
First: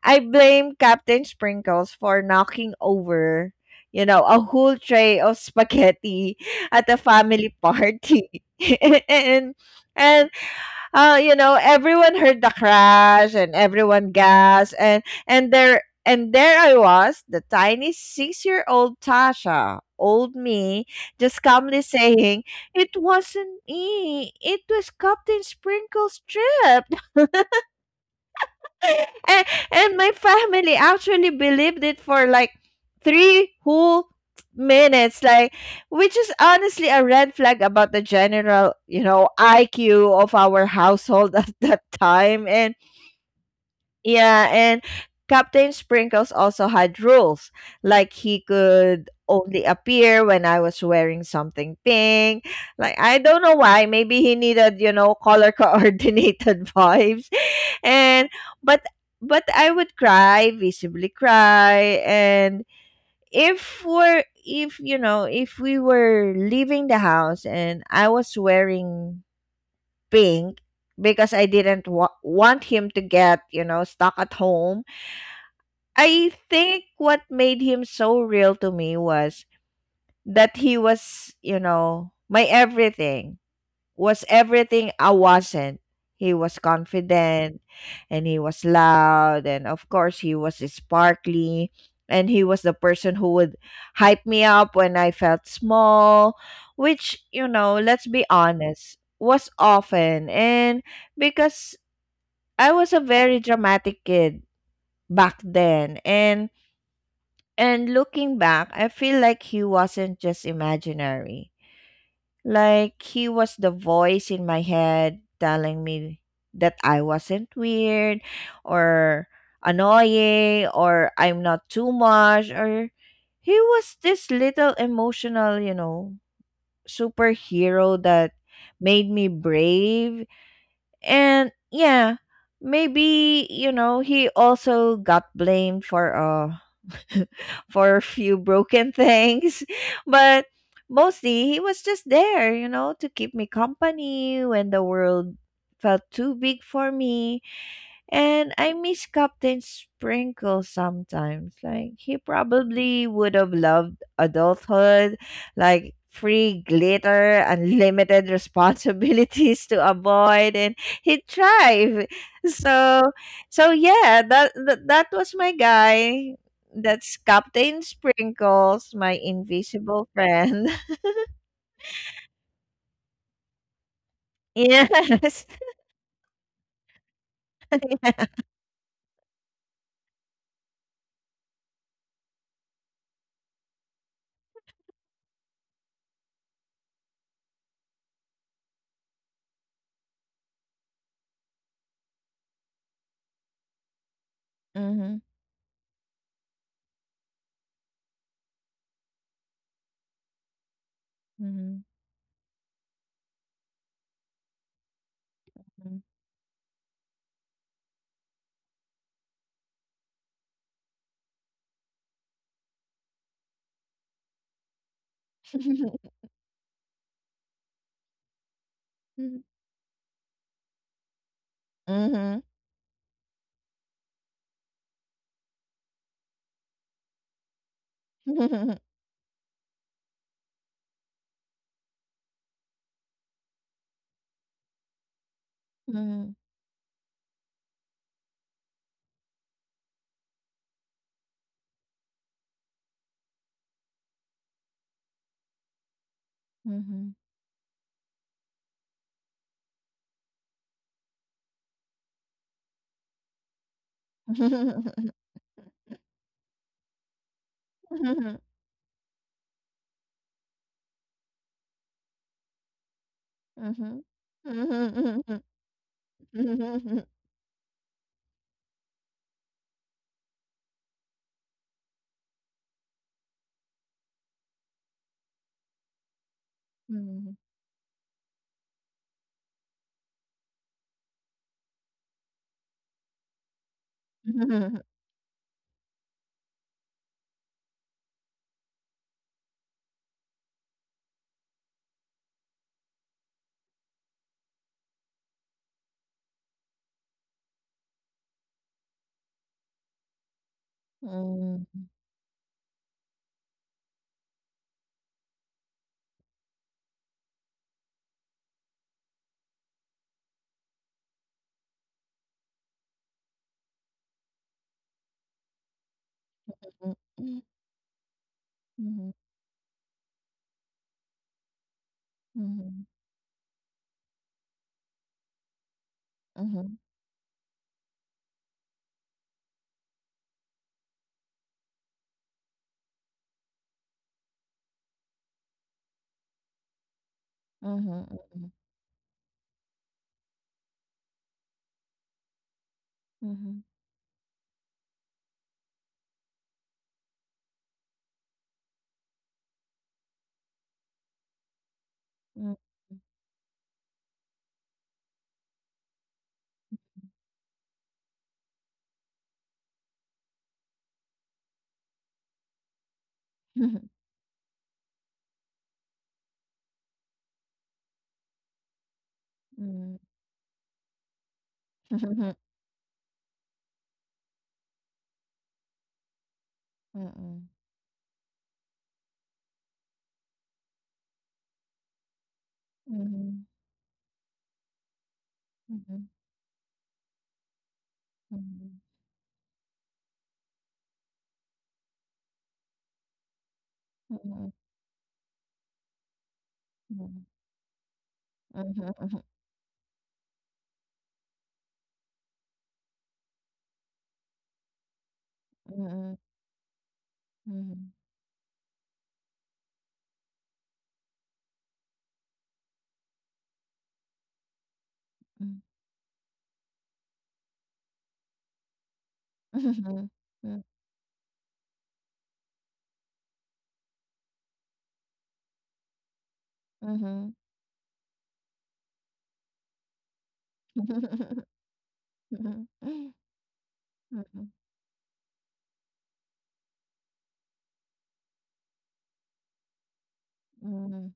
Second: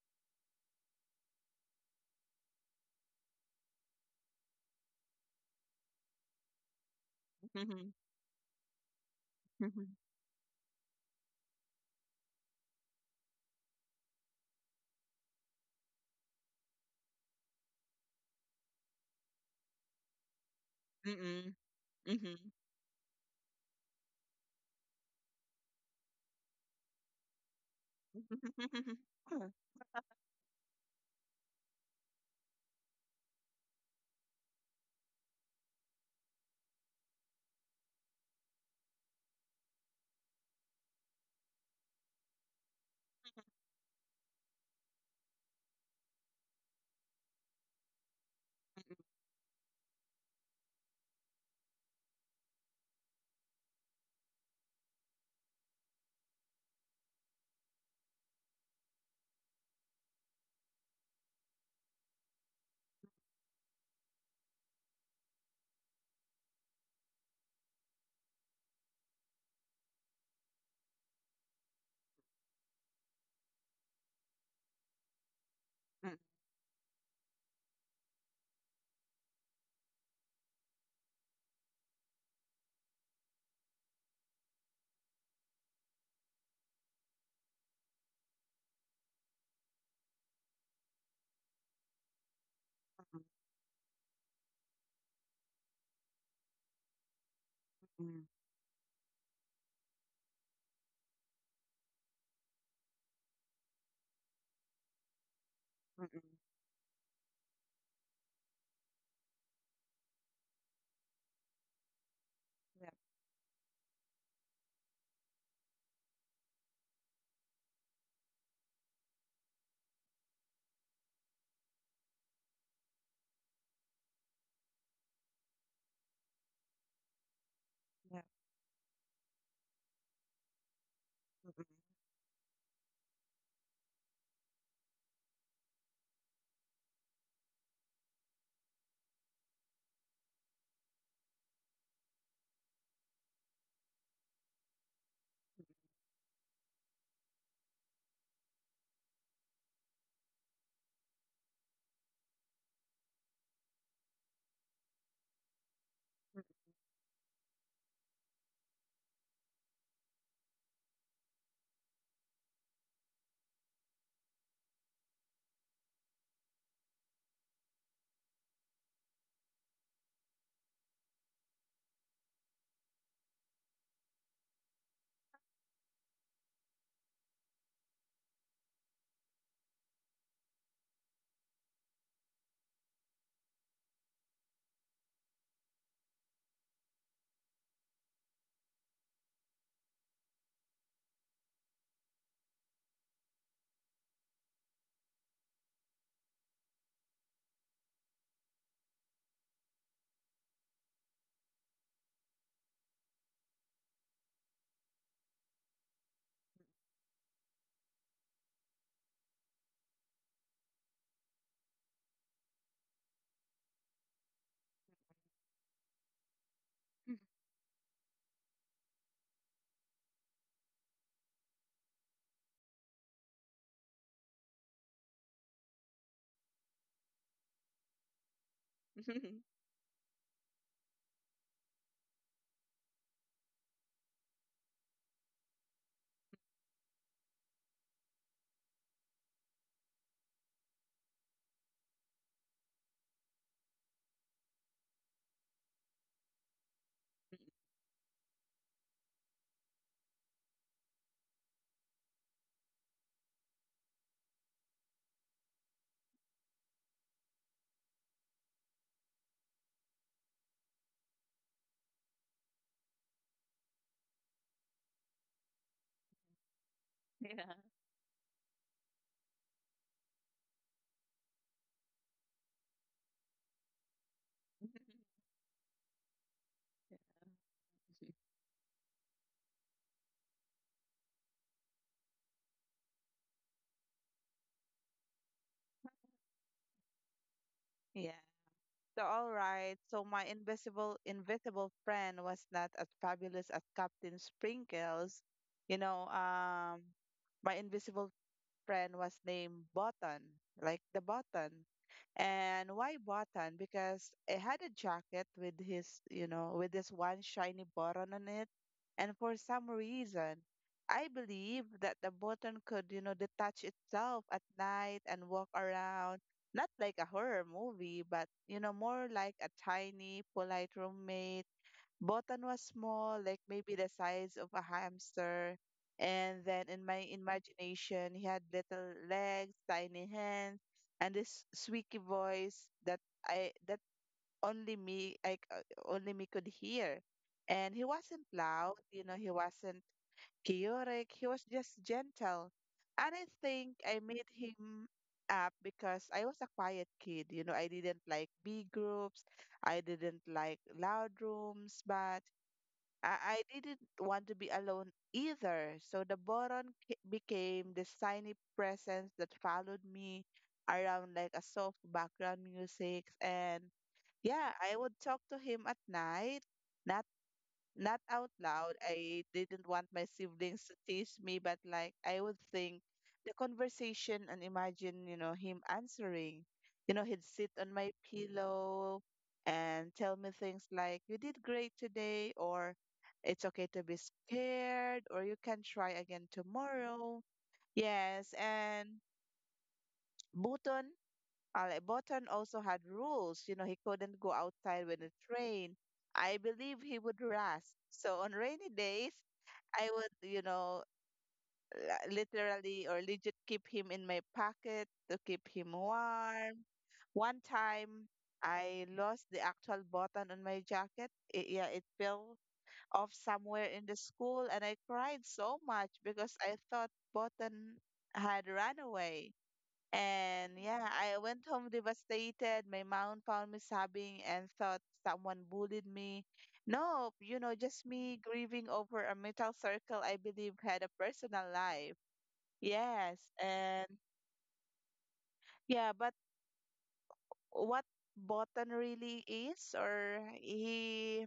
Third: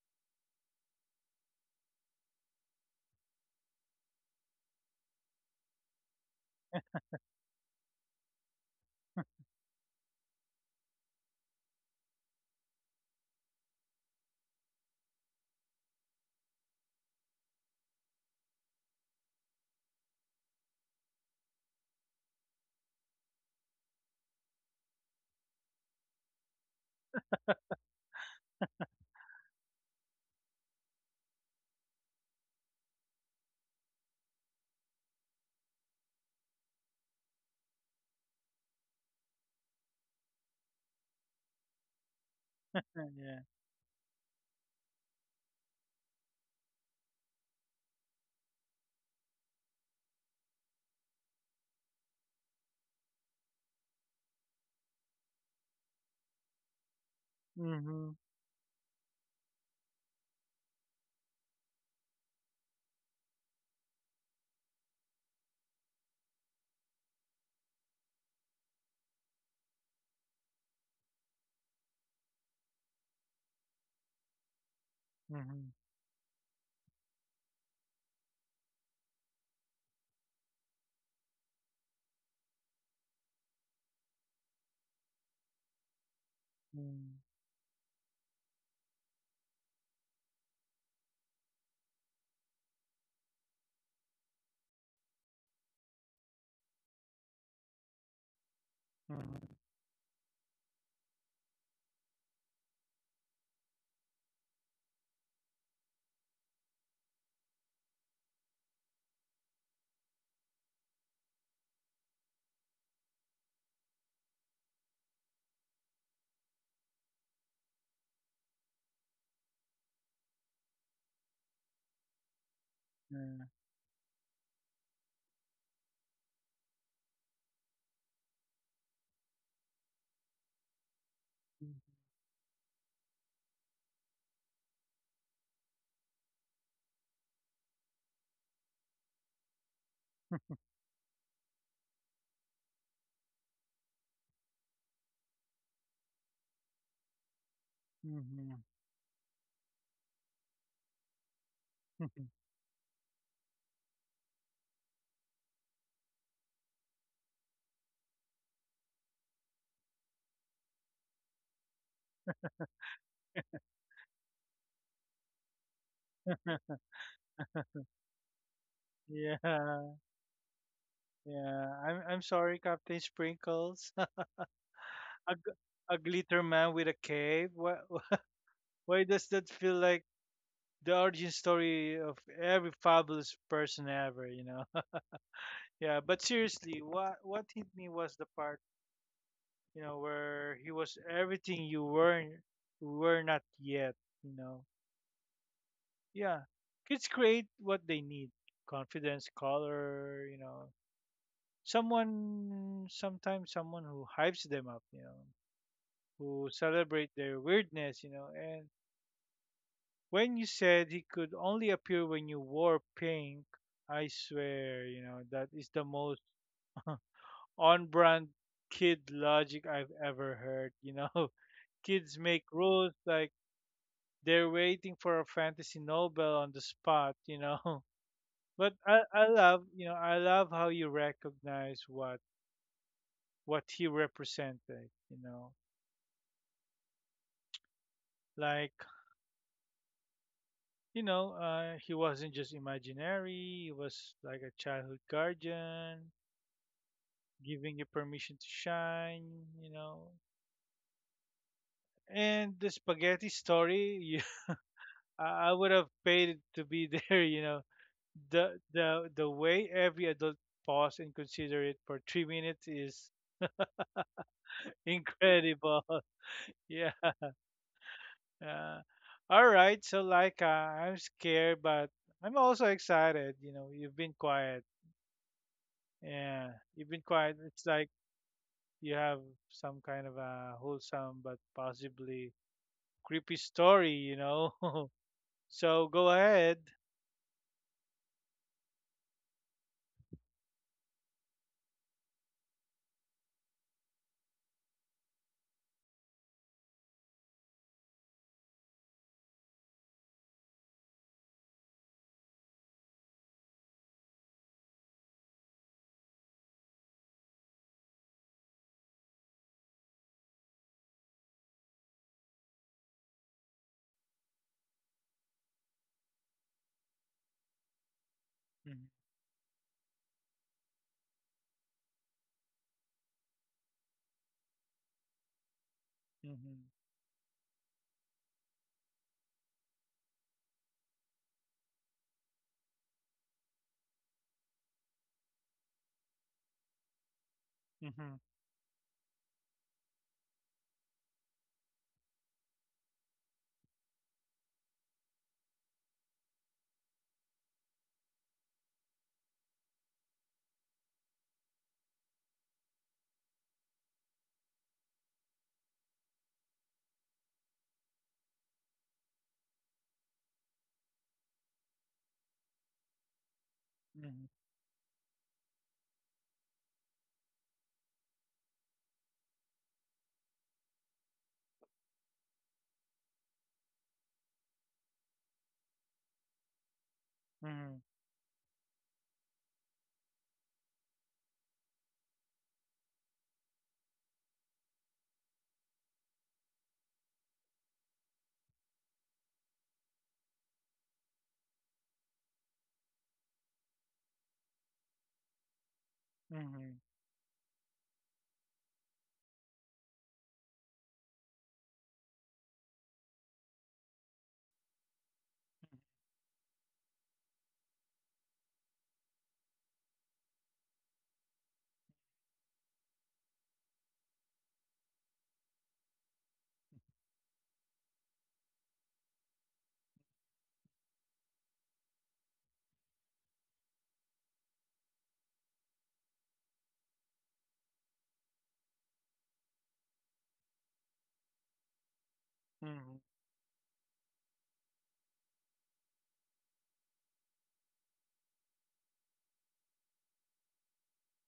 S3: I blame Captain Sprinkles for knocking over, you know, a whole tray of spaghetti at a family
S2: Mhm.
S3: party. And and you know, everyone heard the crash and everyone gasped. And and there I was, the tiny six-year-old Tasha, old me, just
S2: Mm-mm.
S3: calmly saying,
S2: Mhm.
S3: "It wasn't me. It was Captain Sprinkle's trip."
S2: Mm. Mm.
S3: and, and my family actually believed it for like three whole minutes, like, which is honestly a red flag about the general, you know, iq of our household at that time. And yeah, and Captain Sprinkles also had rules, like he could only appear when I was wearing something pink. Like, I don't know why, maybe he needed, you know, color coordinated vibes. And but but I would cry, visibly cry, and if you know, if we were leaving the house and I was wearing pink, because I didn't want him to get, you know, stuck at home. I think what made him so real to me was that he was, you know, my everything was everything I wasn't. He was confident, and he was loud, and of course he was sparkly, and he was the person
S2: Mm.
S3: who would hype me up when I felt small, which, you know, let's
S2: Mm.
S3: be honest, was often. And because I was a very dramatic kid back then. And looking back, I feel like he wasn't just imaginary.
S2: Yep,
S3: Like, he was the voice in my head telling me that I wasn't weird, or annoying, or I'm not too much, or he was this little emotional, you know, superhero
S2: yep.
S3: that made me brave. And
S2: Mm.
S3: yeah, maybe, you know, he also got blamed for for a few broken things, but mostly he was just there, you know, to keep me company when the world felt too big for me. And
S1: Mhm.
S3: I miss Captain Sprinkle sometimes. Like,
S1: Yeah.
S3: he probably would have loved adulthood, like free glitter, unlimited responsibilities to avoid, and he'd thrive. So yeah, that was my guy. That's Captain Sprinkles, my
S1: Yeah.
S3: invisible friend.
S1: Yeah, I'm sorry, Captain Sprinkles. G-
S3: Yes.
S1: a glitter man with a cape. Why, why does that feel like the origin story of every fabulous person ever, yeah, but seriously, what hit me was the part, where he was everything you were not yet, you know.
S3: Mm-hmm.
S1: Yeah. Kids create what they need. Confidence, color,
S3: Mm-hmm.
S1: Someone sometimes someone who hypes them up, who celebrate their weirdness, And when you said he could only appear when you wore pink, I swear, that is the most
S3: Mm-hmm.
S1: on brand kid logic I've ever heard. Kids make
S3: Mm-hmm.
S1: rules like they're waiting for a fantasy Nobel on the spot. But I, I love, I love how you recognize what he represented. Like he wasn't just imaginary. He was like a childhood guardian,
S3: Mm-hmm.
S1: giving you permission to shine. You know, and the spaghetti story, I would have paid to be there. The way every adult pause and consider it for 3 minutes is incredible. Yeah.
S2: Yeah.
S1: Uh, all right. So like, I'm scared, but I'm also excited. You've been quiet. Yeah, you've been quiet. It's like you have some kind of a wholesome but possibly creepy story. So go ahead.
S2: Yeah. So, all right. So, my invisible friend was not as fabulous as Captain Sprinkles. You know, my invisible friend was named Button, like the button. And why button? Because it had a jacket with his, you know, with this one shiny button on it. And for some reason, I believe that the button could, you know, detach itself at night and walk around, not like a horror movie, but, you know,
S1: Mhm,
S2: more like a tiny, polite roommate. Botan was small, like maybe the size of a hamster. And
S1: mhm,
S2: then in my imagination, he had little legs, tiny hands, and this squeaky voice that I that only me I c- only me could hear. And he
S1: mhm,
S2: wasn't loud, you know, he wasn't chaotic. He was just gentle. And I think I made him up because I was a quiet kid. You know, I didn't like big groups. I didn't like loud rooms, but I didn't want to be alone either. So the became this tiny presence that followed me around like a soft background music. And yeah, I would talk to him at night, not not out loud. I didn't want my siblings to tease me, but like I would think the conversation and imagine, you know, him answering. You know, he'd sit on
S1: mhm,
S2: my pillow and tell me things like, you did great today, or it's okay to be scared, or you can try again tomorrow. Yes, and Buton. Botan also had rules. You know, he couldn't go outside when it rained. I
S1: mhm,
S2: believe he would rust. So on rainy days, I would, you know, literally or legit keep him in my pocket to keep him warm. One time, I lost the actual button on my jacket. It, yeah, it fell off somewhere in the school, and I cried so much because I thought button had run away. And yeah, I went home devastated. My mom found me sobbing and thought someone bullied me. No, you know, just me grieving over a metal circle I believe had a personal life.
S1: mhm,
S2: Yes, and yeah, but what Botan really is, or he,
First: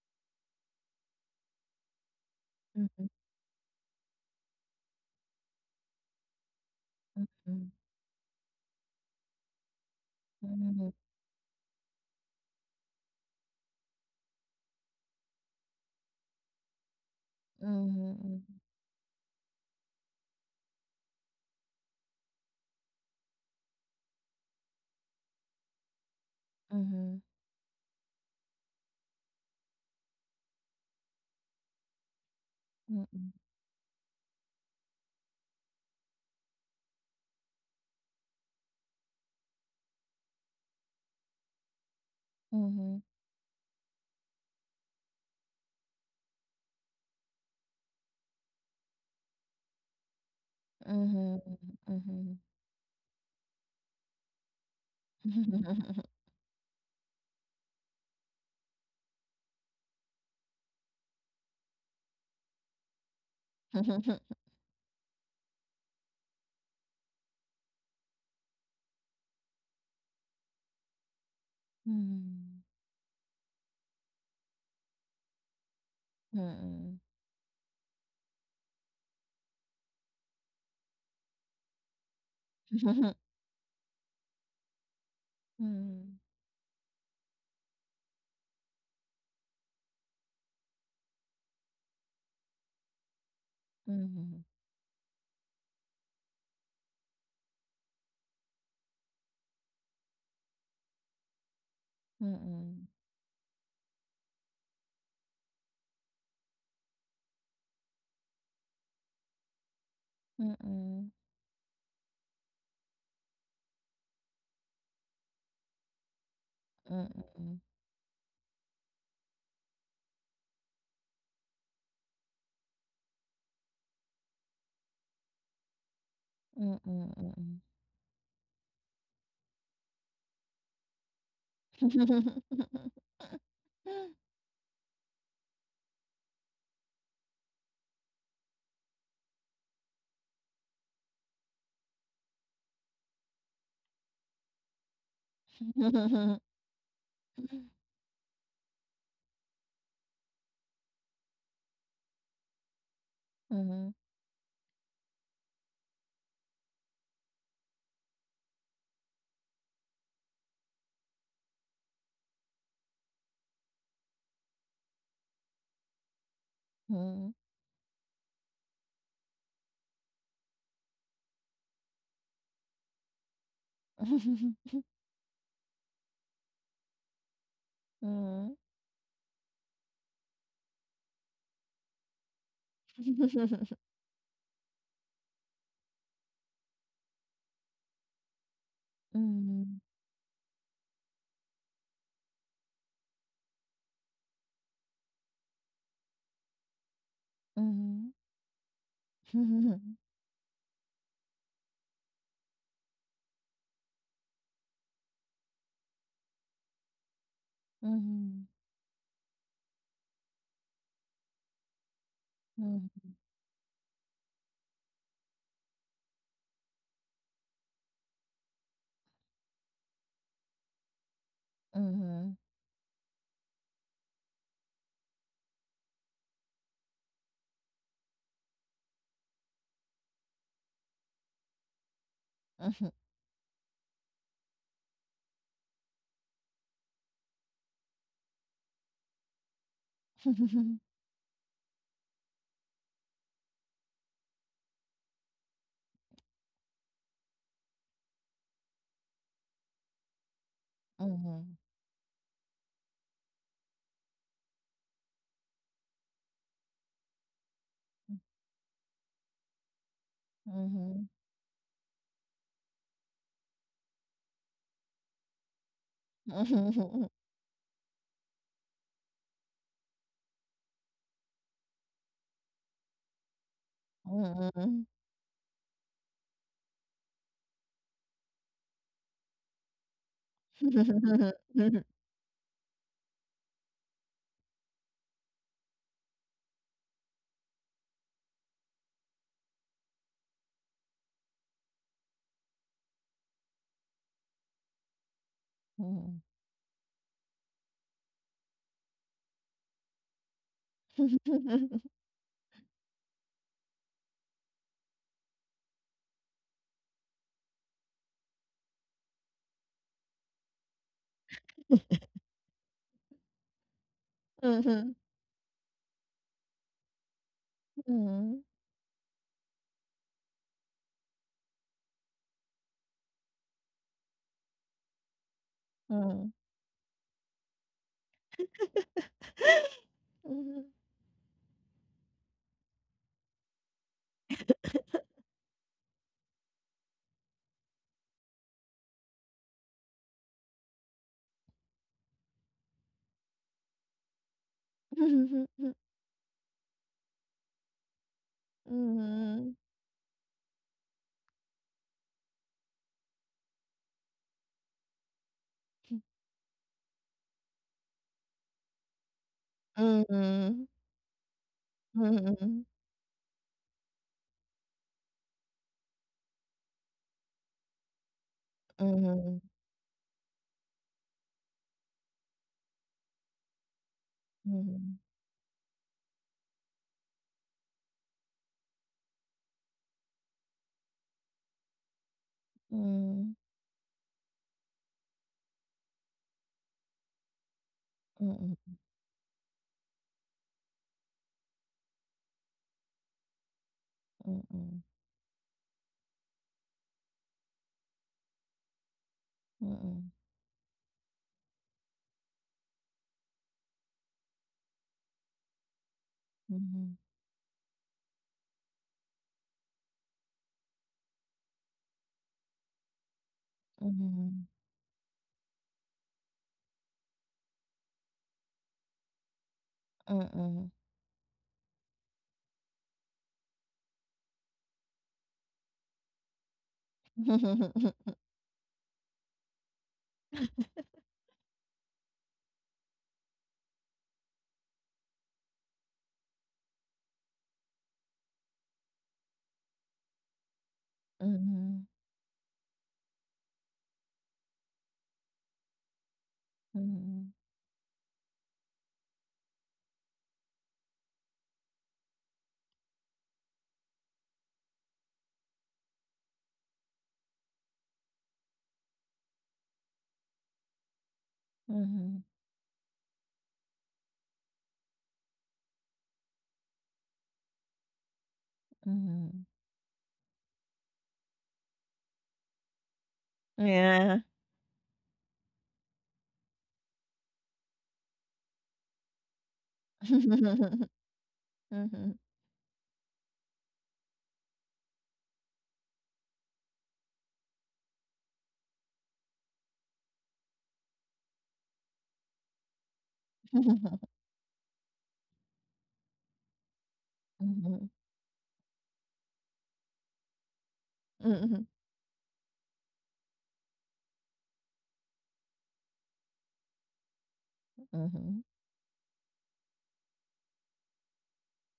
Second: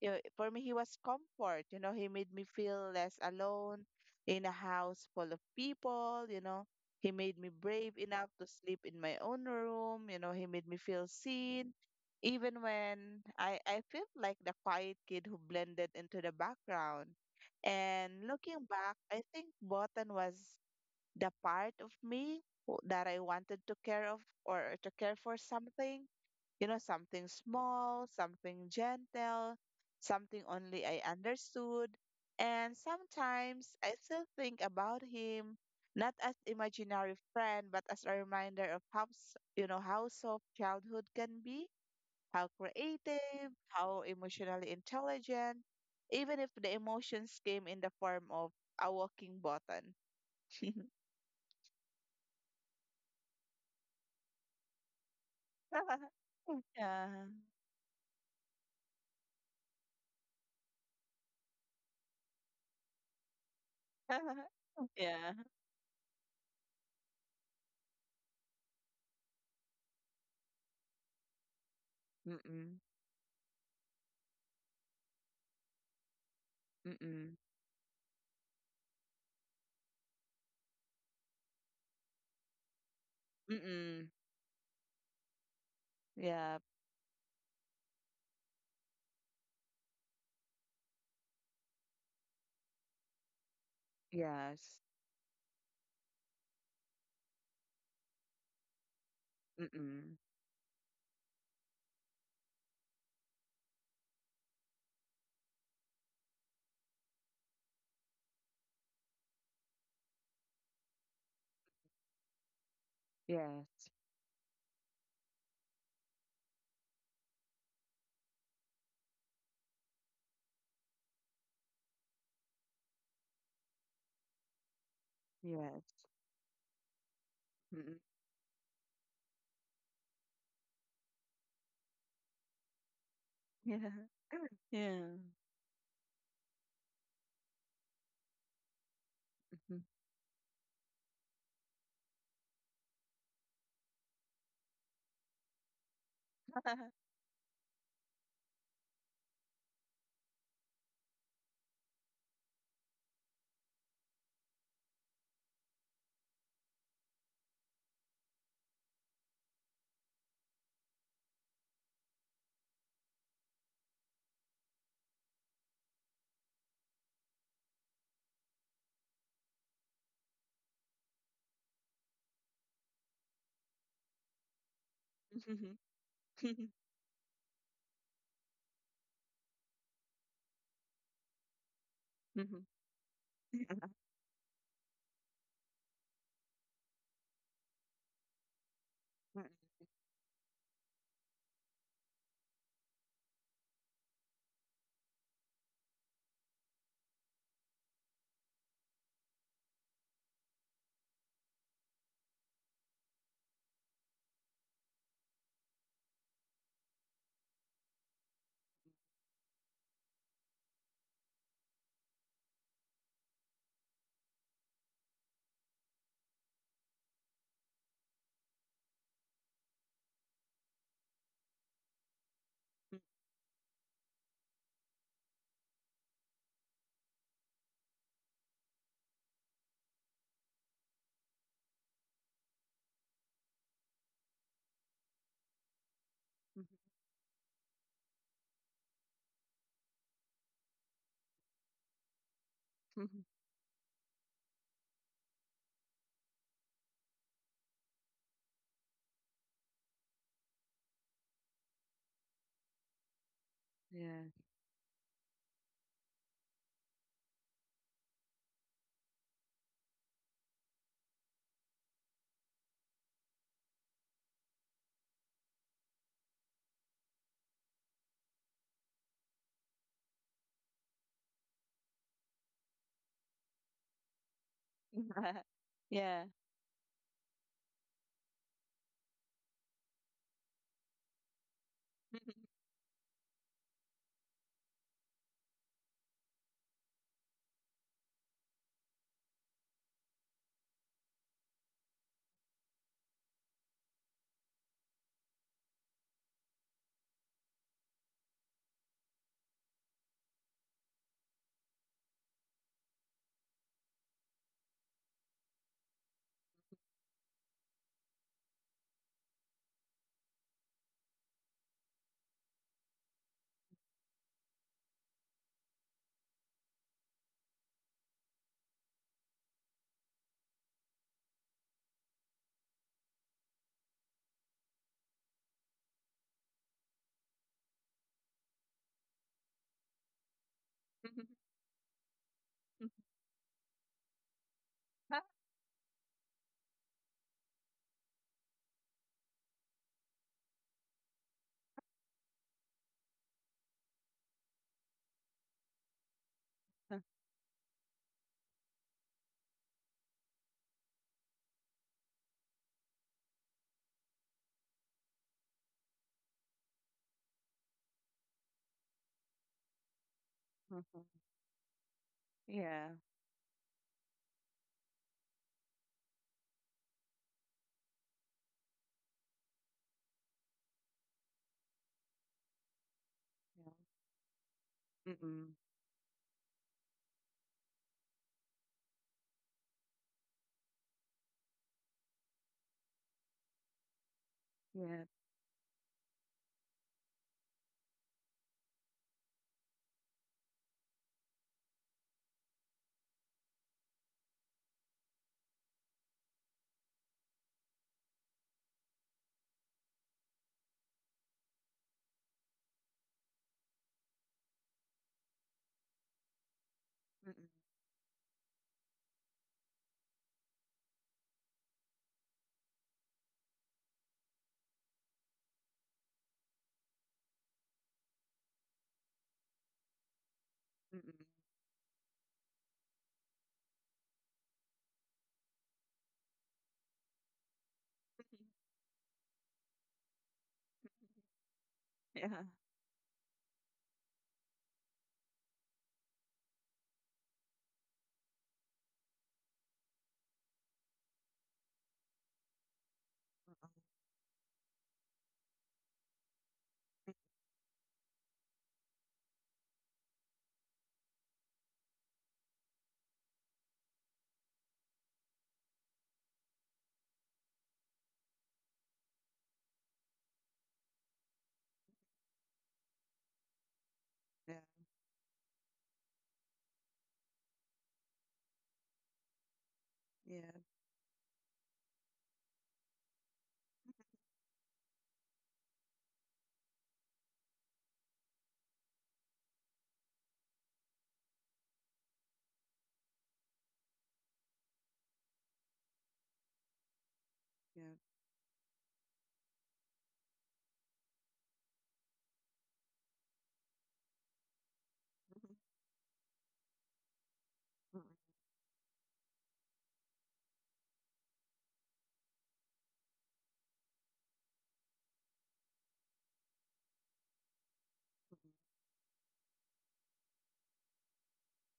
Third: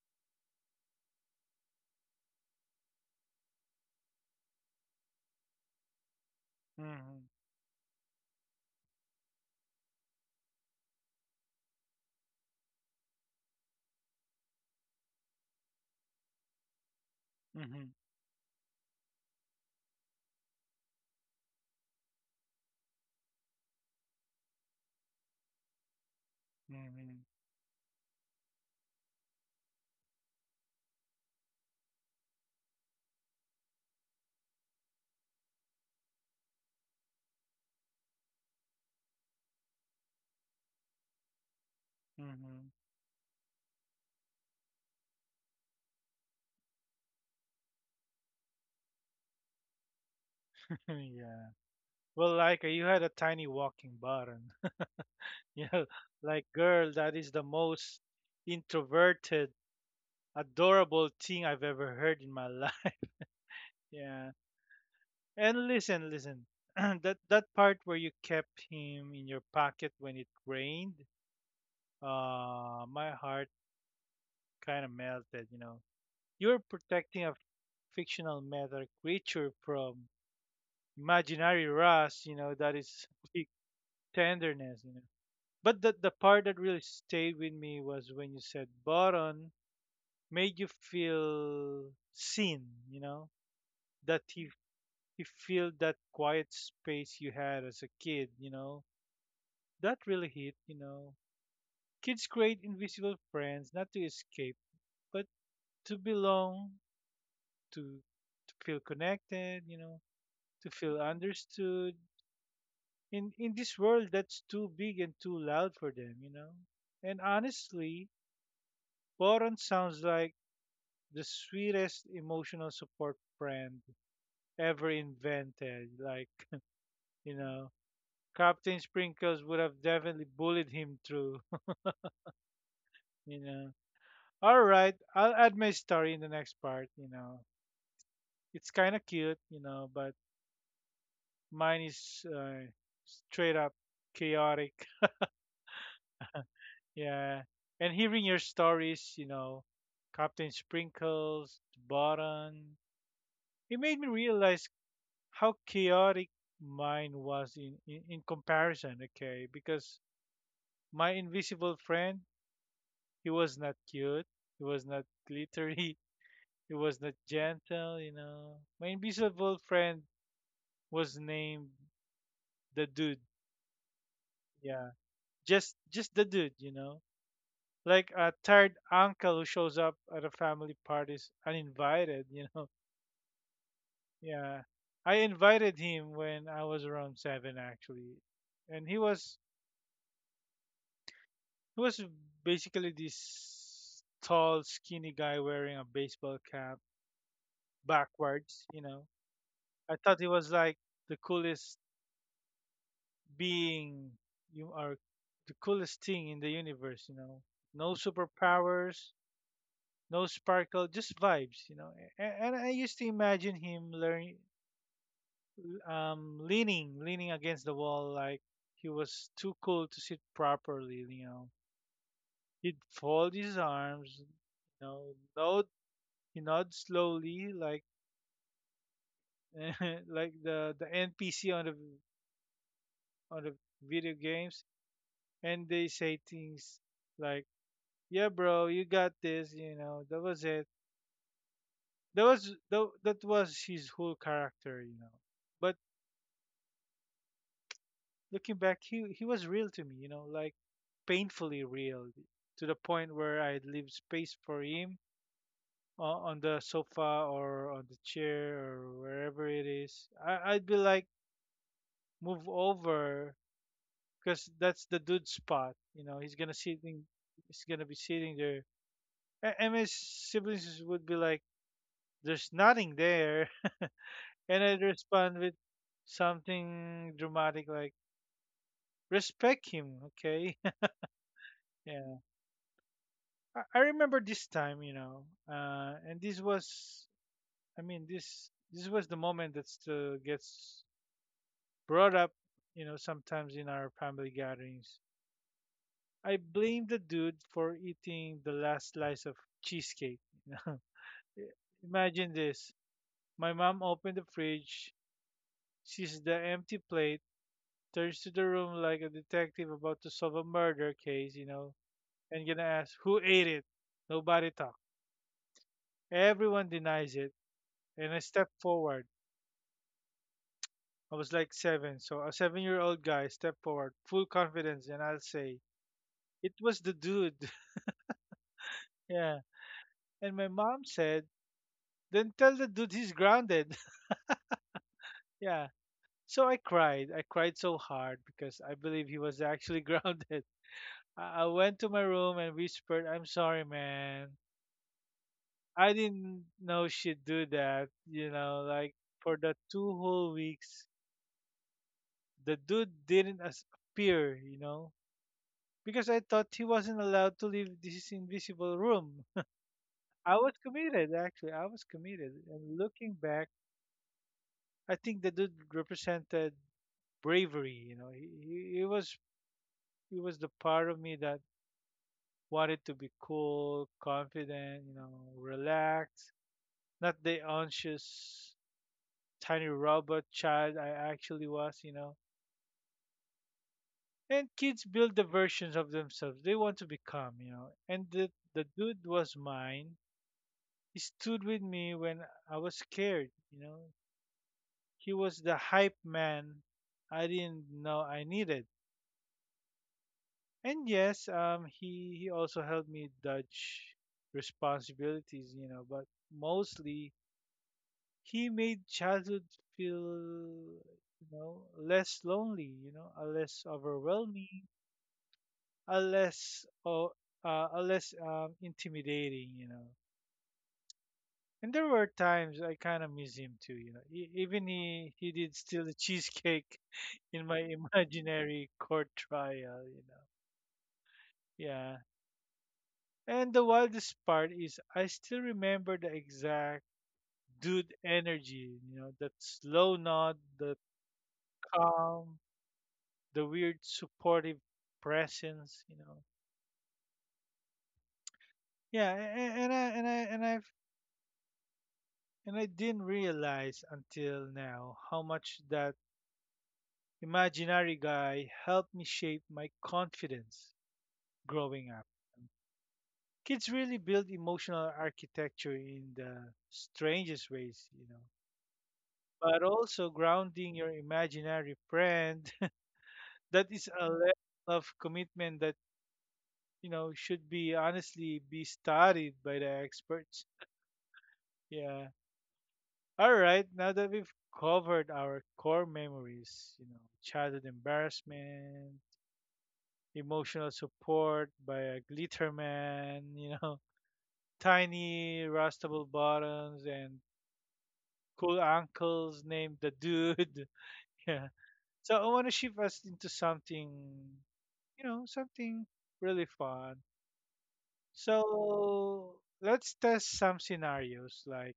S2: you know, for me, he was comfort. You know, he made me feel less alone in a house full of people. You know, he made me brave enough to sleep in my own room. You know, he made me feel seen, even when I felt like the quiet kid who blended into the background.
S1: mhm,
S2: And
S3: Mhm,
S2: looking back, I think Botan was the part of me that I wanted to care of or to care for something, you know,
S3: mhm,
S1: mhm,
S3: mhm,
S2: something small, something gentle, something only I understood. And sometimes I still think about him not as imaginary friend but as a reminder of you know how soft childhood can be,
S1: mhm,
S2: how
S3: mhm,
S1: mhm.
S3: mhm,
S2: creative, how emotionally intelligent, even if the emotions came in the form of a walking button.
S3: mhm,
S1: Yeah. Well,
S3: mhm.
S1: like you had a tiny walking button. Yeah. Like, girl,
S2: Yeah.
S1: that is the most introverted, adorable thing I've ever heard in my life. Yeah.
S2: Yeah.
S1: And listen, listen. That part where you kept him in your pocket when it rained,
S3: 嗯
S2: Mm-mm.
S1: my heart kind of melted.
S3: 嗯
S1: You're
S3: 嗯
S1: protecting a
S2: Mm-mm.
S1: fictional metal creature from imaginary rust. That is big
S2: Mm-mm.
S1: tenderness. But the
S3: 嗯
S1: part that
S2: Yeah.
S1: really stayed with me was when you said Boron made you feel seen. You know, that
S3: 嗯
S1: he
S2: Yes.
S1: he filled that quiet space you had as a kid. That
S2: Mm-mm.
S1: really hit. Kids
S3: 嗯
S1: create
S3: 嗯
S1: invisible friends not to escape, but to belong, to feel connected,
S3: 嗯
S1: to feel
S3: 嗯
S1: understood. In this
S2: Yes.
S1: world that's too big and too loud for them. And
S3: 嗯
S1: honestly, Boron sounds like the sweetest emotional support friend ever
S2: Yes.
S1: invented. Like,
S3: 嗯嗯嗯
S1: you
S3: 嗯
S1: know,
S2: Mm-mm.
S1: Captain Sprinkles would have definitely bullied him through. you know.
S2: Yeah.
S1: All right,
S2: Yeah.
S1: I'll add my story in the next part. It's kind of cute, but mine is straight up chaotic. Yeah, and hearing your stories, Captain Sprinkles, Button, it
S3: 嗯
S1: made me realize how chaotic mine was in comparison. Okay, because my invisible friend, he was not cute, he was not glittery, he
S3: 嗯
S1: was not
S3: 嗯嗯
S1: gentle. My invisible friend was named the dude. Yeah, just
S2: Mhm.
S1: just the dude, like a
S3: 嗯
S1: tired uncle who shows up at a family parties uninvited.
S3: 嗯
S2: Mhm.
S1: Yeah. I invited him when I was around seven, actually, and he was basically this tall, skinny guy wearing a baseball cap
S3: 嗯嗯
S1: backwards.
S3: 嗯
S1: I thought he was like the coolest being you are the coolest thing in the universe. No superpowers, no sparkle, just vibes. And I used to imagine him leaning against the wall like he was too cool to sit properly. He'd fold his arms, know, nod, he nod slowly like like the NPC on the
S3: 嗯嗯
S1: on the video games, and they say
S2: Mhm.
S1: things like, "Yeah, bro, you got this." That was it.
S3: 嗯
S1: That
S2: Mhm.
S1: was his whole character. But looking back, he was real to me, like
S3: Mhm.
S1: painfully real to the point where I'd leave
S2: Yeah.
S1: space for him on the sofa or on the chair or wherever it is. I,
S3: M
S1: I'd be like,
S3: mhm.
S1: move over because that's the dude's spot.
S3: Mhm.
S1: He's gonna be sitting there. And my siblings would be like, "There's nothing there," and I'd respond with
S2: Yeah.
S1: something dramatic like, "Respect him, okay?" Yeah. I remember this time, and this was, I mean, this was the moment that still gets brought up, sometimes in our family gatherings.
S3: Mhm.
S1: I blame the dude for eating the last slice of cheesecake. You know? Imagine this: my mom opened the fridge, sees the empty plate, turns to the room like a detective about to solve a murder case, and gonna ask who ate it. Nobody talked. Everyone denies it, and I
S3: Mhm.
S1: step forward. I was like seven. So a 7-year old guy stepped forward, full confidence, and I'll say, "It was the dude." Yeah. And my mom said, "Then tell the dude he's grounded." Yeah. So I cried. I cried so hard because I believe he was actually grounded. I went to my room and whispered, "I'm sorry, man." I didn't know she'd do that. Like for the two whole weeks, the dude didn't appear, because I thought he wasn't allowed to leave this invisible room. I was committed, actually. I was
S3: Mhm. Mhm.
S1: committed.
S3: Mhm.
S2: Yeah.
S3: Mhm.
S1: And
S2: Yeah.
S1: looking back, I think the dude represented bravery. He was the part of me that wanted to be cool, confident,
S2: Mm-mm.
S1: relaxed, not the anxious tiny robot child I actually was. And kids
S2: Yeah.
S1: build the versions of themselves they want to become. And the
S3: Mhm.
S1: the
S3: Mhm.
S1: dude was mine. He stood with me when I was scared. He was the hype man I didn't know I needed. And yes, he also helped me dodge responsibilities. But mostly,
S2: Mm-mm.
S1: he made childhood feel, less lonely, a
S3: Mhm. Mhm. Mhm. Mhm. Mhm.
S1: less
S3: Mm, mm, mm, mhm, mhm,
S1: overwhelming, a less oh, a less intimidating.
S3: mm.
S2: Mm-mm.
S1: And there were times I kind of miss him too. Even he did steal the cheesecake in my
S3: Mhm.
S1: imaginary court trial. Yeah.
S2: Yeah.
S1: And the wildest part is I still remember the exact dude energy, that slow nod, the
S3: Mhm.
S1: calm, the weird supportive presence.
S3: Mhm.
S1: Yeah, and I didn't realize until now how much that imaginary guy helped me shape my confidence growing up.
S3: Mhm.
S1: Kids really build
S2: Yeah.
S1: emotional architecture in the strangest ways.
S3: Mhm.
S1: But also
S2: Yeah.
S1: grounding your imaginary friend. That is a
S3: Yeah.
S1: level of commitment that, should be honestly be studied by the experts.
S3: Mhm.
S1: Yeah.
S3: Mhm.
S1: All right, now that we've covered our core memories, childhood
S2: Yeah.
S1: embarrassment, emotional support by a glitter man, tiny rustable bottoms and
S3: Mhm. Mhm.
S1: cool uncles named the dude. Yeah.
S3: Mhm.
S1: So I want to shift us into something, something really fun. So let's test some scenarios like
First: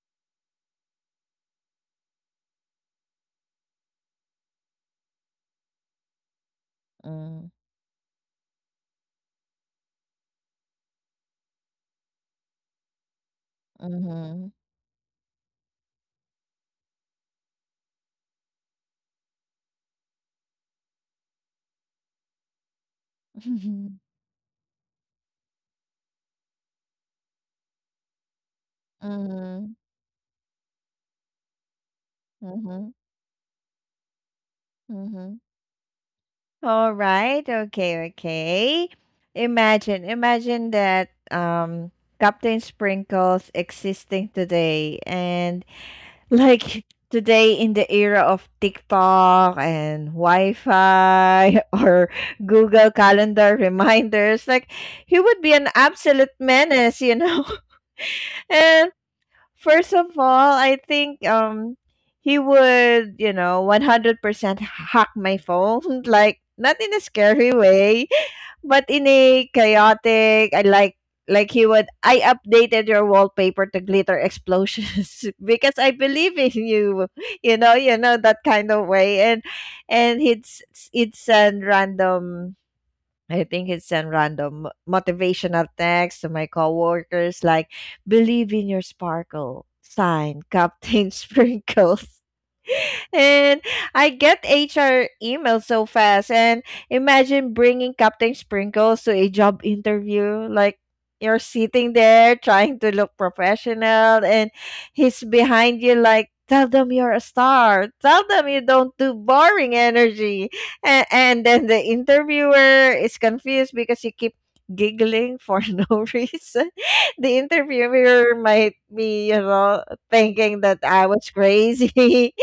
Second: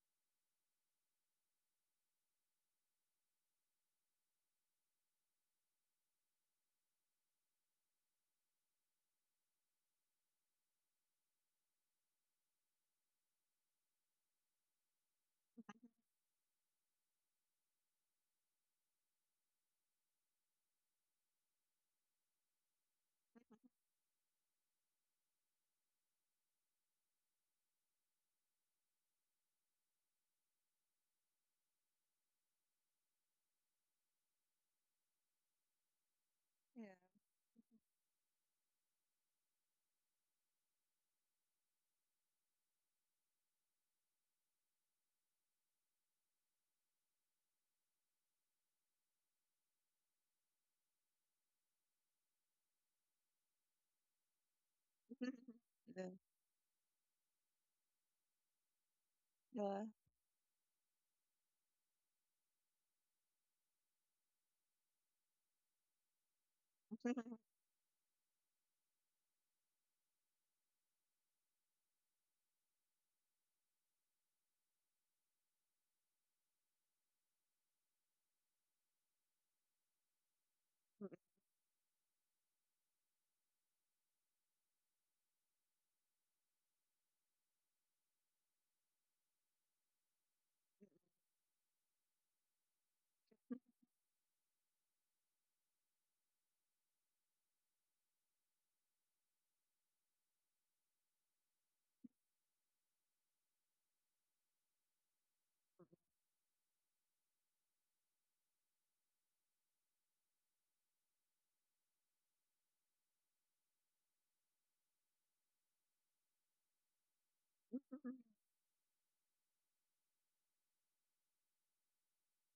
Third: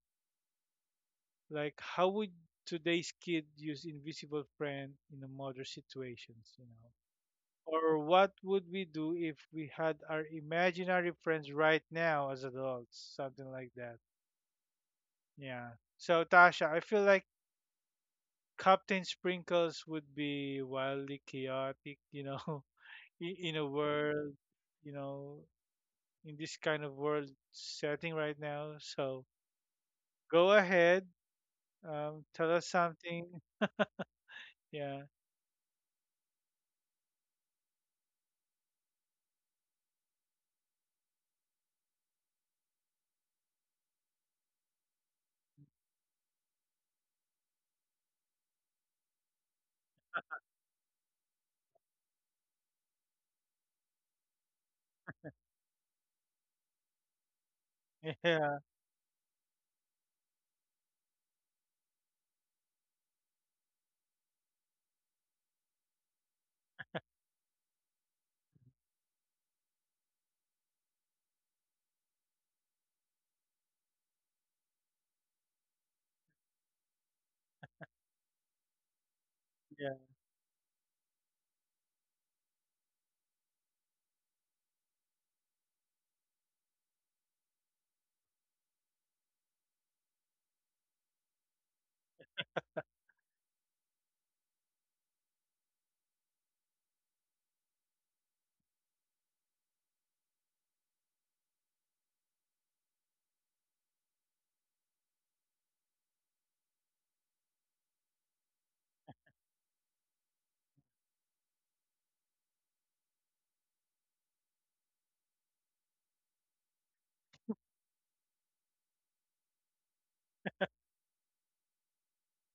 S1: like how would today's kid use invisible friend in a modern situations, you know?
S3: Mm.
S1: Or what would we do if we had our imaginary friends right now as adults? Something like that.
S3: Mhm.
S1: Yeah. So Tasha, I feel like Captain Sprinkles would be wildly chaotic, in a
S3: Mhm.
S1: world, you know, in this kind of world setting right now. So
S3: Mhm.
S1: go ahead, tell us
S3: Mhm.
S1: something. Yeah,
S3: Mhm.
S2: Yeah.
S3: All right. Okay. Okay. Imagine, imagine that Captain Sprinkles existing today. And Like today in the era of TikTok and Wi-Fi or Google Calendar reminders, like he would be an
S2: The,
S3: absolute menace, you know.
S1: yeah,
S3: And
S2: the,
S3: first of all, I think he would, you know, 100% hack my phone, like not in a scary way, but in a chaotic, I like he would, I updated your wallpaper to glitter explosions because I believe in you. You know, you know, that kind of way. And
S1: yeah,
S3: and it's it's a random, I think it's a random motivational text to my coworkers like, believe in your sparkle, sign Captain Sprinkles. And I get HR emails so fast. And imagine bringing Captain Sprinkles to a job interview. Like, you're sitting there trying to look professional, and he's behind you, like, tell them you're a star. Tell them you don't do boring energy. And, then the interviewer is confused because you keep giggling for no reason. The interviewer might be, you know, thinking that I was crazy.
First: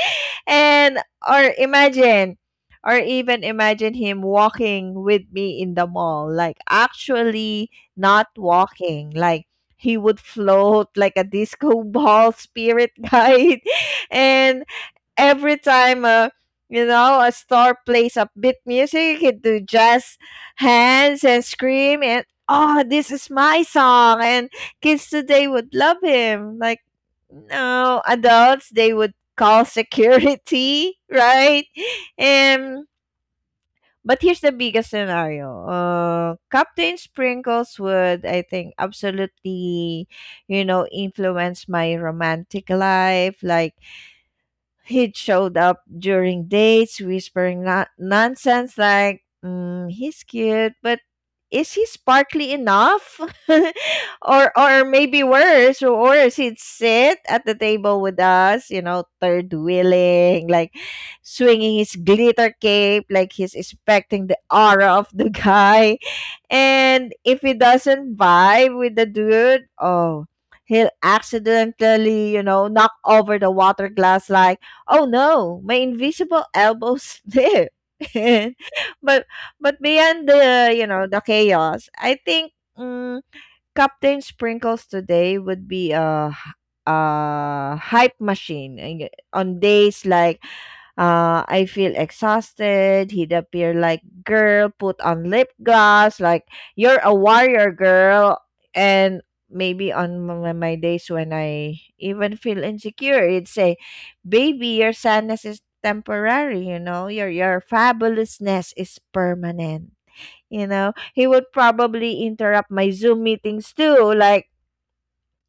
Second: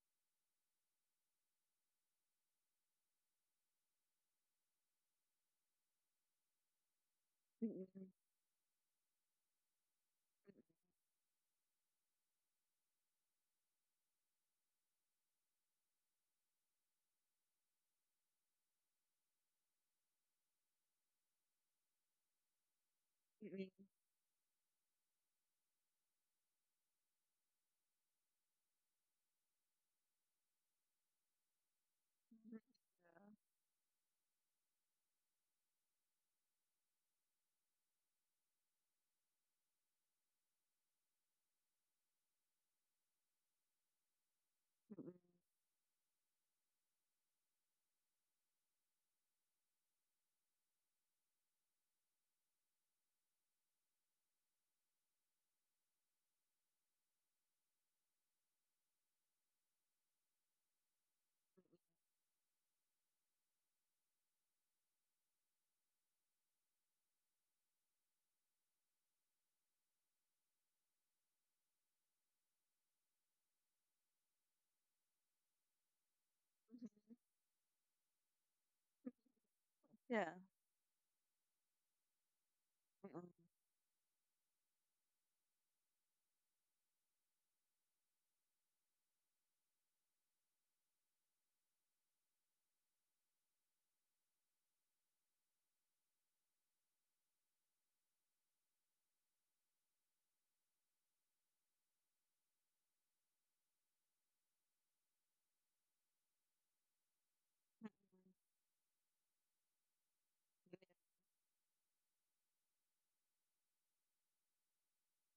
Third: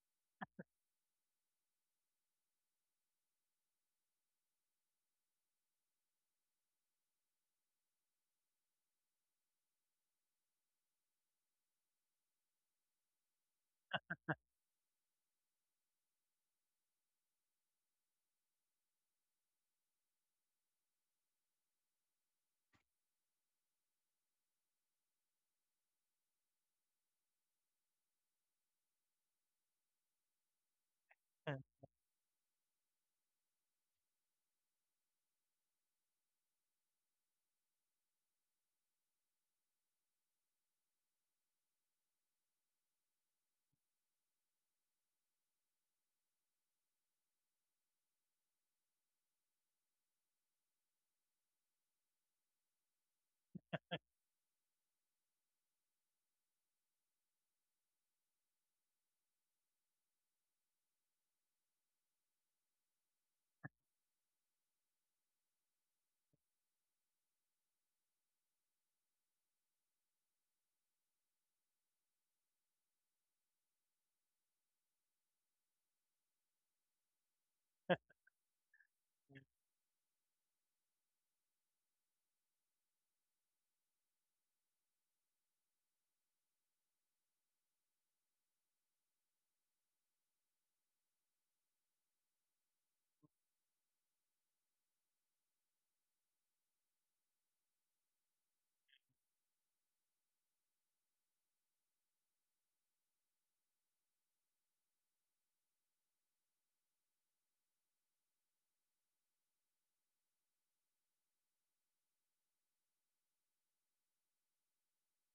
S3: And or imagine or even imagine him walking with me in the mall, like actually
S2: Mm-mm,
S3: not walking, like he would float like a disco ball spirit guide. And every time a, you know, a star plays upbeat music, you can do jazz hands and scream and, oh, this is my
S2: mm-mm,
S3: song. And kids today would love him. Like, no adults, they would call security. Right?
S2: mm-mm.
S3: And but here's the biggest scenario. Captain Sprinkles would, I think, absolutely, you know, influence my romantic life. Like, he'd showed up during dates, whispering nonsense like, mm, he's cute, but is he sparkly enough? Or or worse, he'd sit at the table with us, you know, third wheeling, like swinging his glitter cape, like he's expecting the aura of the guy. And if he doesn't vibe with the dude, oh, he'll accidentally, you know, knock over the water glass like, oh no, my invisible elbow slipped. But beyond
S2: Yeah.
S3: the, you know, the chaos, I think,
S2: Mm-mm,
S3: Captain Sprinkles today would be a a hype machine. And on days like, I feel exhausted, he'd appear like, girl, put on lip gloss. Like, you're a warrior, girl. And maybe on my, my days when I even feel insecure, he'd say, baby, your sadness is temporary, you know? Your fabulousness is permanent. You know, he would probably interrupt my Zoom meetings too. Like,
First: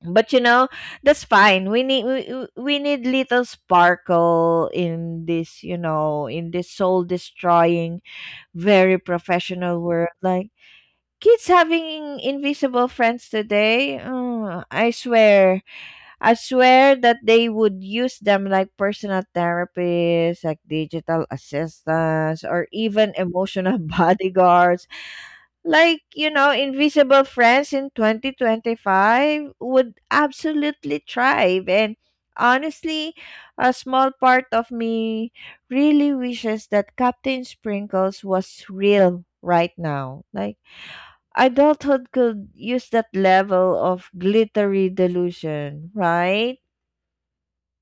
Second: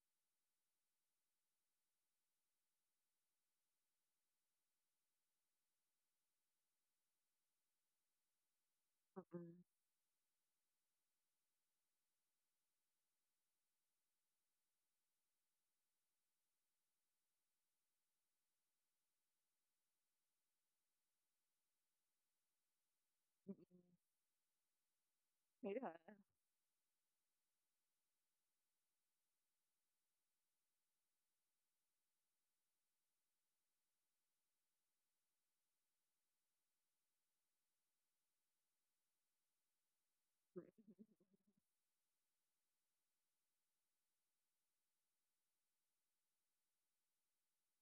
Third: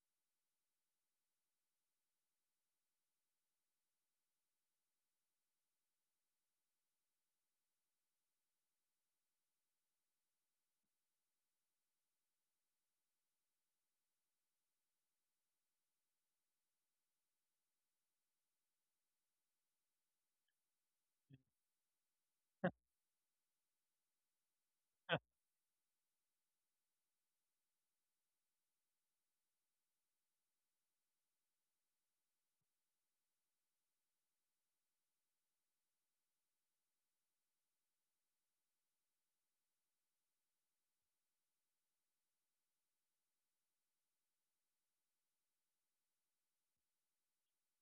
S3: but you know, that's fine, we need we need little sparkle in this, you know, in this soul destroying very
S2: mm-mm,
S3: professional world. Like, kids having invisible friends today, oh, I swear, that they would use them like personal therapists, like digital assistants, or even
S2: mm-mm.
S3: emotional bodyguards.
S2: Yeah.
S3: Like, you know, invisible friends in 2025 would absolutely thrive. And honestly, a small part of me really wishes that Captain Sprinkles was real right now. Like, adulthood could use that level of glittery delusion, right?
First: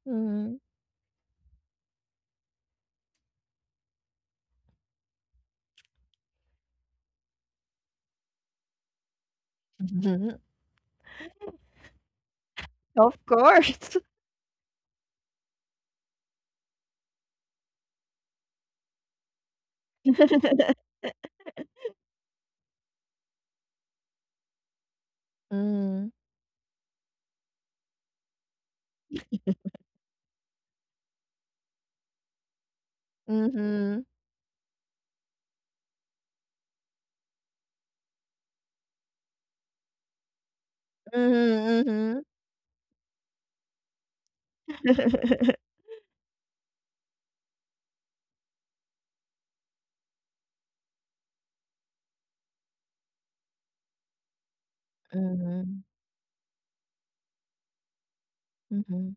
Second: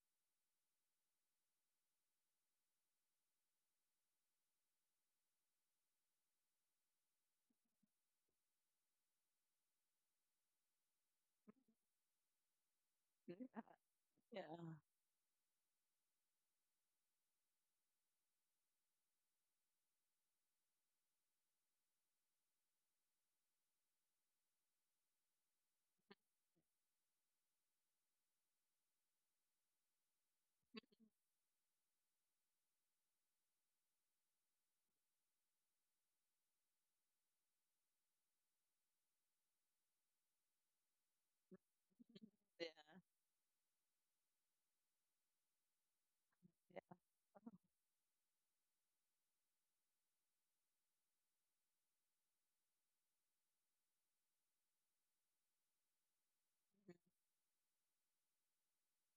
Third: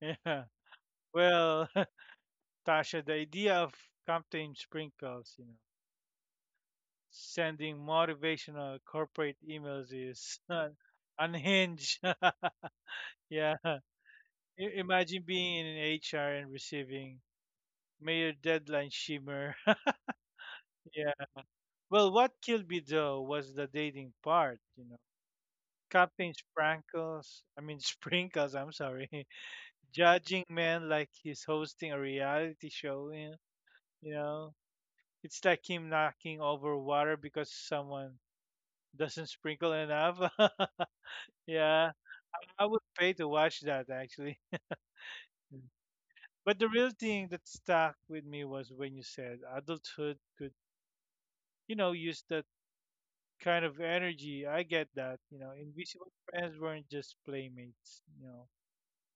S1: yeah.
S3: Mm.
S1: Well, Tasha, the idea of Captain Sprinkles, sending motivational corporate emails is unhinged.
S3: Of
S1: Yeah.
S3: course.
S2: Yeah.
S1: Imagine being in an HR and receiving "May your deadline shimmer." Yeah. Well, what killed me though was the dating part.
S3: Mm.
S1: Captain Sprinkles, I mean Sprinkles, I'm sorry. Judging man like he's hosting a reality show.
S3: Mm-hmm.
S1: you know. It's like him knocking over water because someone doesn't sprinkle enough. Yeah,
S3: Mm-hmm.
S1: I
S2: Yeah.
S1: would pay to watch that actually.
S3: Mm-hmm.
S1: Mm. But the
S2: Yeah.
S1: real thing that stuck with me was when you said adulthood could, use the kind of energy. I get that.
S3: Mm-hmm.
S1: Invisible friends weren't just playmates.
S3: Mhm,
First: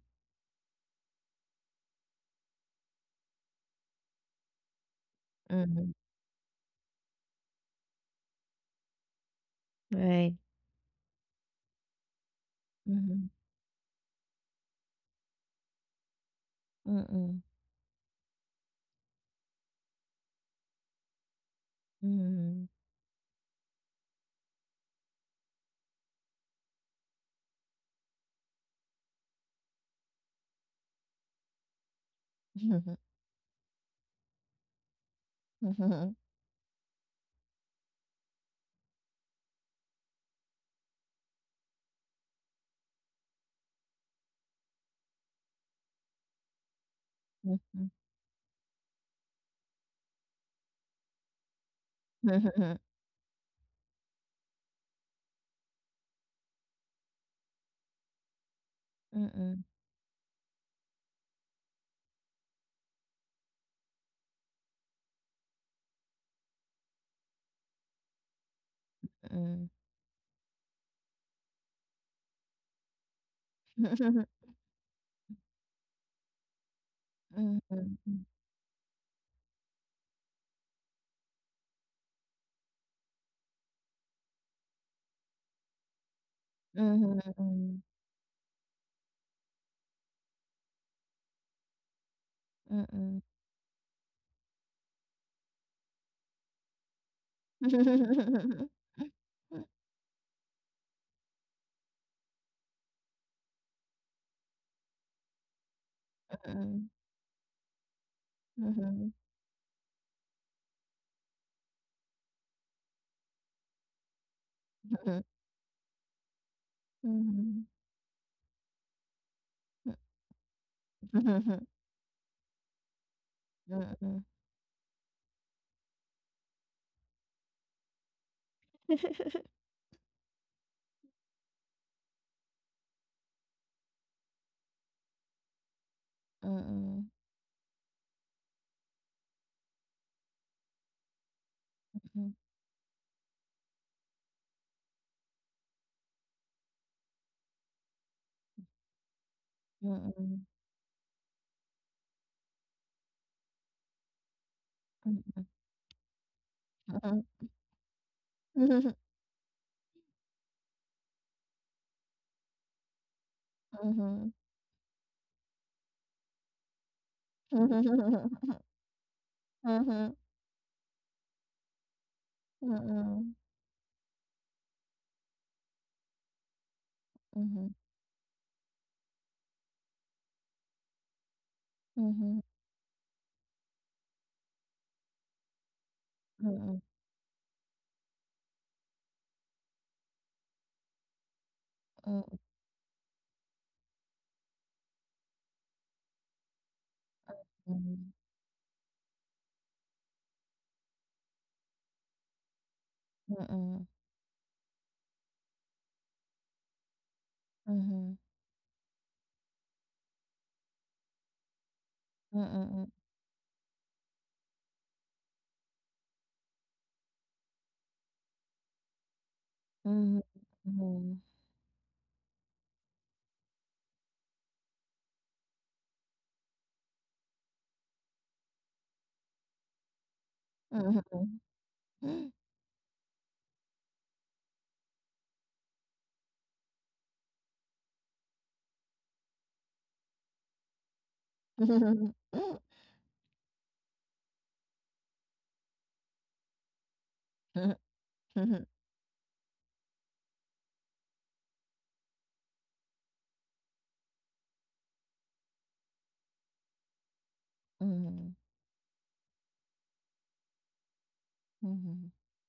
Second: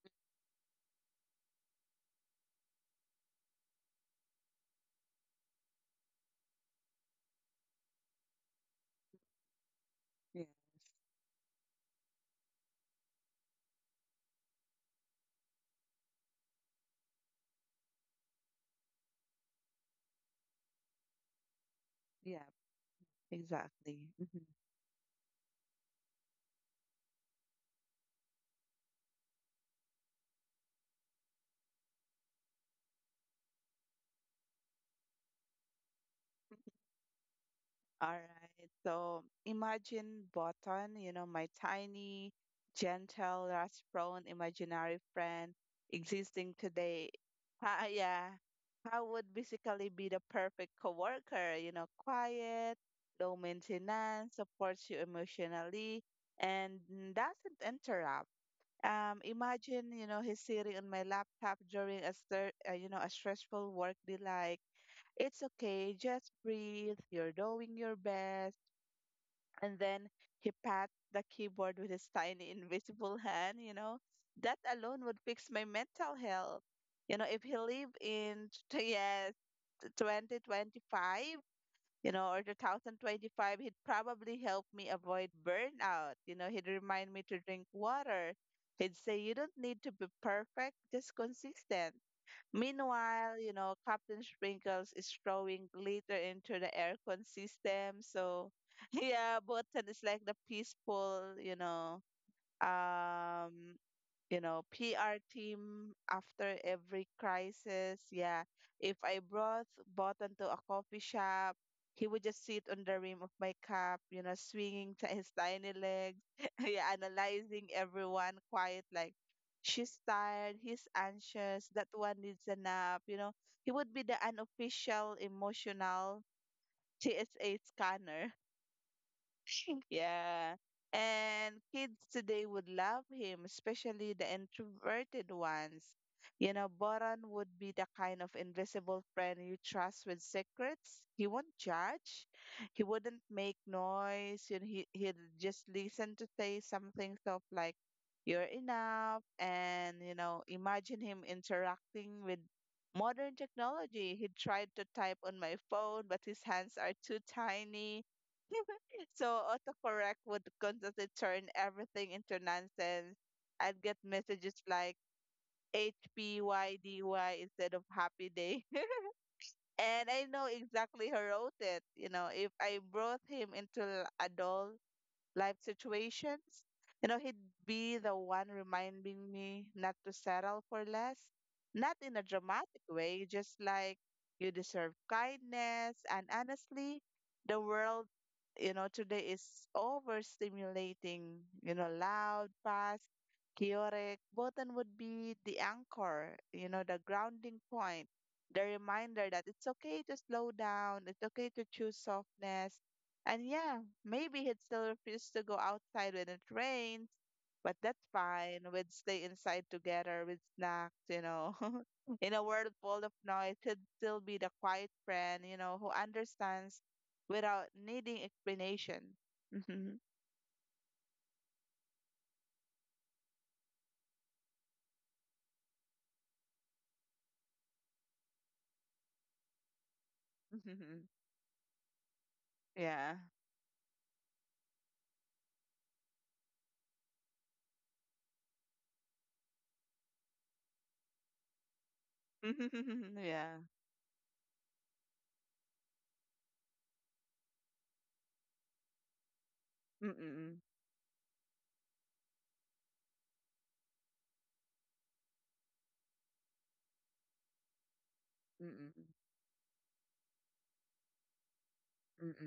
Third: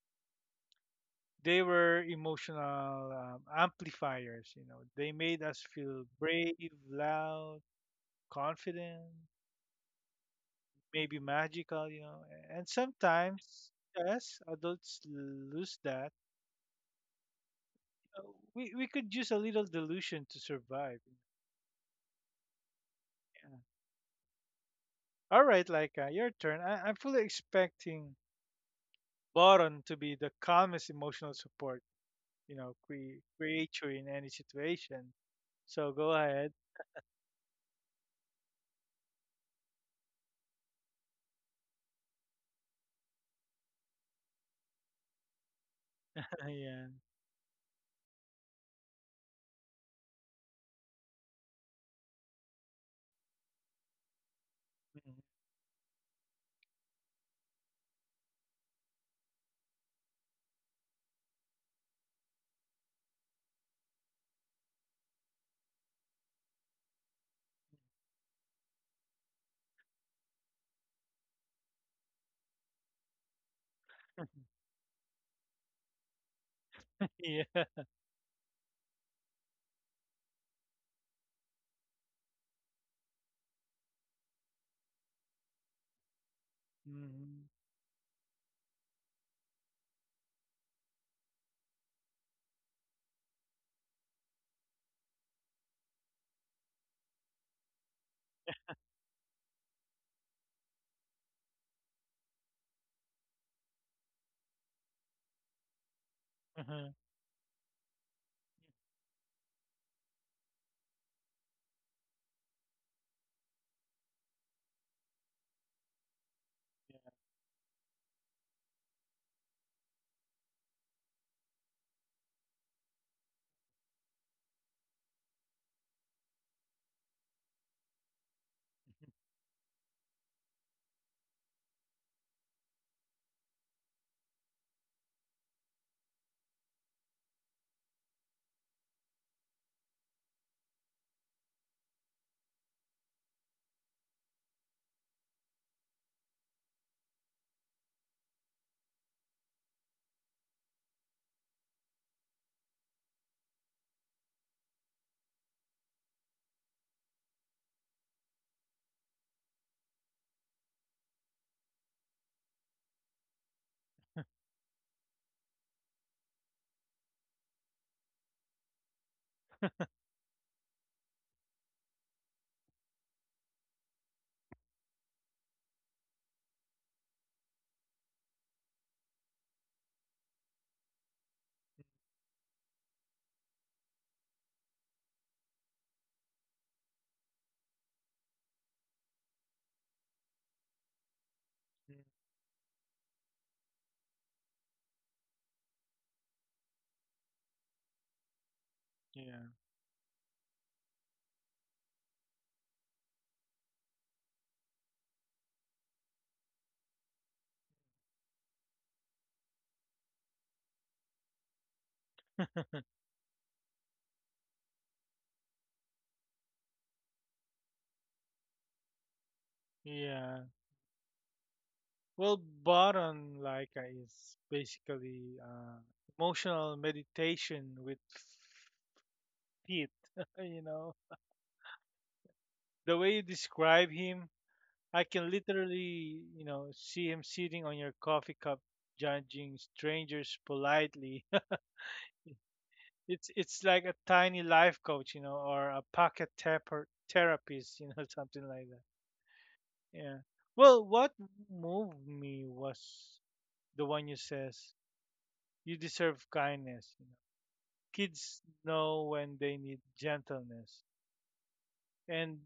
S1: They were emotional amplifiers. They made us
S3: mhm,
S1: feel brave, loud, confident,
S3: right.
S2: Yeah.
S1: maybe magical. And
S3: Mhm,
S1: sometimes us adults lose that.
S3: mm, mhm.
S1: Uh, we could use a little delusion to survive.
S2: Yeah.
S3: Mhm,
S1: Yeah.
S2: Exactly. Mm-hmm.
S1: All right, Laika, your turn. I'm fully expecting Boron to be the calmest emotional support create you in any situation.
S3: mhm,
S1: So go
S3: mhm,
S1: ahead.
S2: All right. So imagine Botan, you know, my tiny, gentle, rust prone imaginary friend existing
S1: Yeah.
S2: today.
S3: mm, mm.
S2: Ah, yeah. I would basically be the perfect coworker, you know, quiet, low maintenance, supports you
S1: Mhm.
S2: emotionally, and doesn't interrupt.
S3: Mhm, mm, mhm,
S2: Imagine, you know, he's sitting on my laptop during a, you know, a stressful work day, like it's okay, just breathe. You're doing your best. And then he pat the keyboard with his tiny invisible hand, you know. That alone would fix my mental health. You know, if
S3: mm,
S2: he
S1: Yeah.
S2: live
S3: mm.
S2: in yes, 2025, you know, or 2025, he'd probably help me avoid burnout. You know, he'd remind
S3: Mm,
S2: me to
S1: Mhm.
S2: drink
S3: mhm,
S2: water. He'd say, you don't need to be perfect, just consistent. Meanwhile, you know, Captain Sprinkles is throwing glitter into the aircon system. So, yeah, Botan is like the peaceful, um, you know, PR team after
S1: Uh-huh.
S2: every crisis. Yeah.
S3: mhm, mhm. Mm,
S2: If
S3: mm, mhm,
S2: I brought Button to a coffee shop, he would just sit on the rim of my cup, you know, swinging
S3: mm, mm.
S2: his tiny legs, yeah, analyzing
S3: Mhm,
S2: everyone quiet, like, she's tired, he's
S3: mhm, mhm, mhm,
S2: anxious, that one needs a nap, you know. He would be the unofficial emotional TSA scanner. Yeah. And kids today would love him, especially the introverted ones. You know, Boron would be the kind of invisible friend you trust with secrets. He won't judge. He wouldn't make noise. You know, he'd just listen to say something of like, you're enough. And, you know, imagine him interacting with modern technology. He tried to type on my phone, but his hands are too tiny.
S3: mhm,
S2: So autocorrect would constantly turn everything into nonsense. I'd get messages like HPYDY instead of happy day. And I know exactly who wrote it. You know, if I brought him into adult life situations. You know, he'd
S3: mhm, mhm.
S2: be the one reminding me not to settle for less, not in a
S3: Mhm.
S2: dramatic way, just like you deserve kindness. And honestly, the world, you know, today is overstimulating, you know,
S1: Yeah. Mm-hmm.
S2: loud, fast, chaotic. Botan would be the anchor, you know, the grounding point, the reminder that
S1: Yeah.
S2: it's okay to slow down, it's okay to choose softness. And yeah, maybe he'd still refuse to go outside when it rains, but that's fine. We'd stay inside together with snacks, you know. In a world full of noise, he'd still be the quiet friend, you know, who understands without needing explanation. Mhm.
S1: Yeah. Well, Bharan Laika is basically emotional meditation with feet. you know,
S2: Mhm.
S1: the way
S2: Yeah.
S1: you describe him, I can literally, see him sitting on your coffee cup, judging strangers politely. It's
S2: Yeah.
S1: it's like a tiny life coach, or a pocket taper therapist, something like that. Yeah.
S2: Mm-mm.
S1: Well, what moved me was the one you says "you deserve kindness." You know? Kids
S2: Mm-mm.
S1: know when they need gentleness, and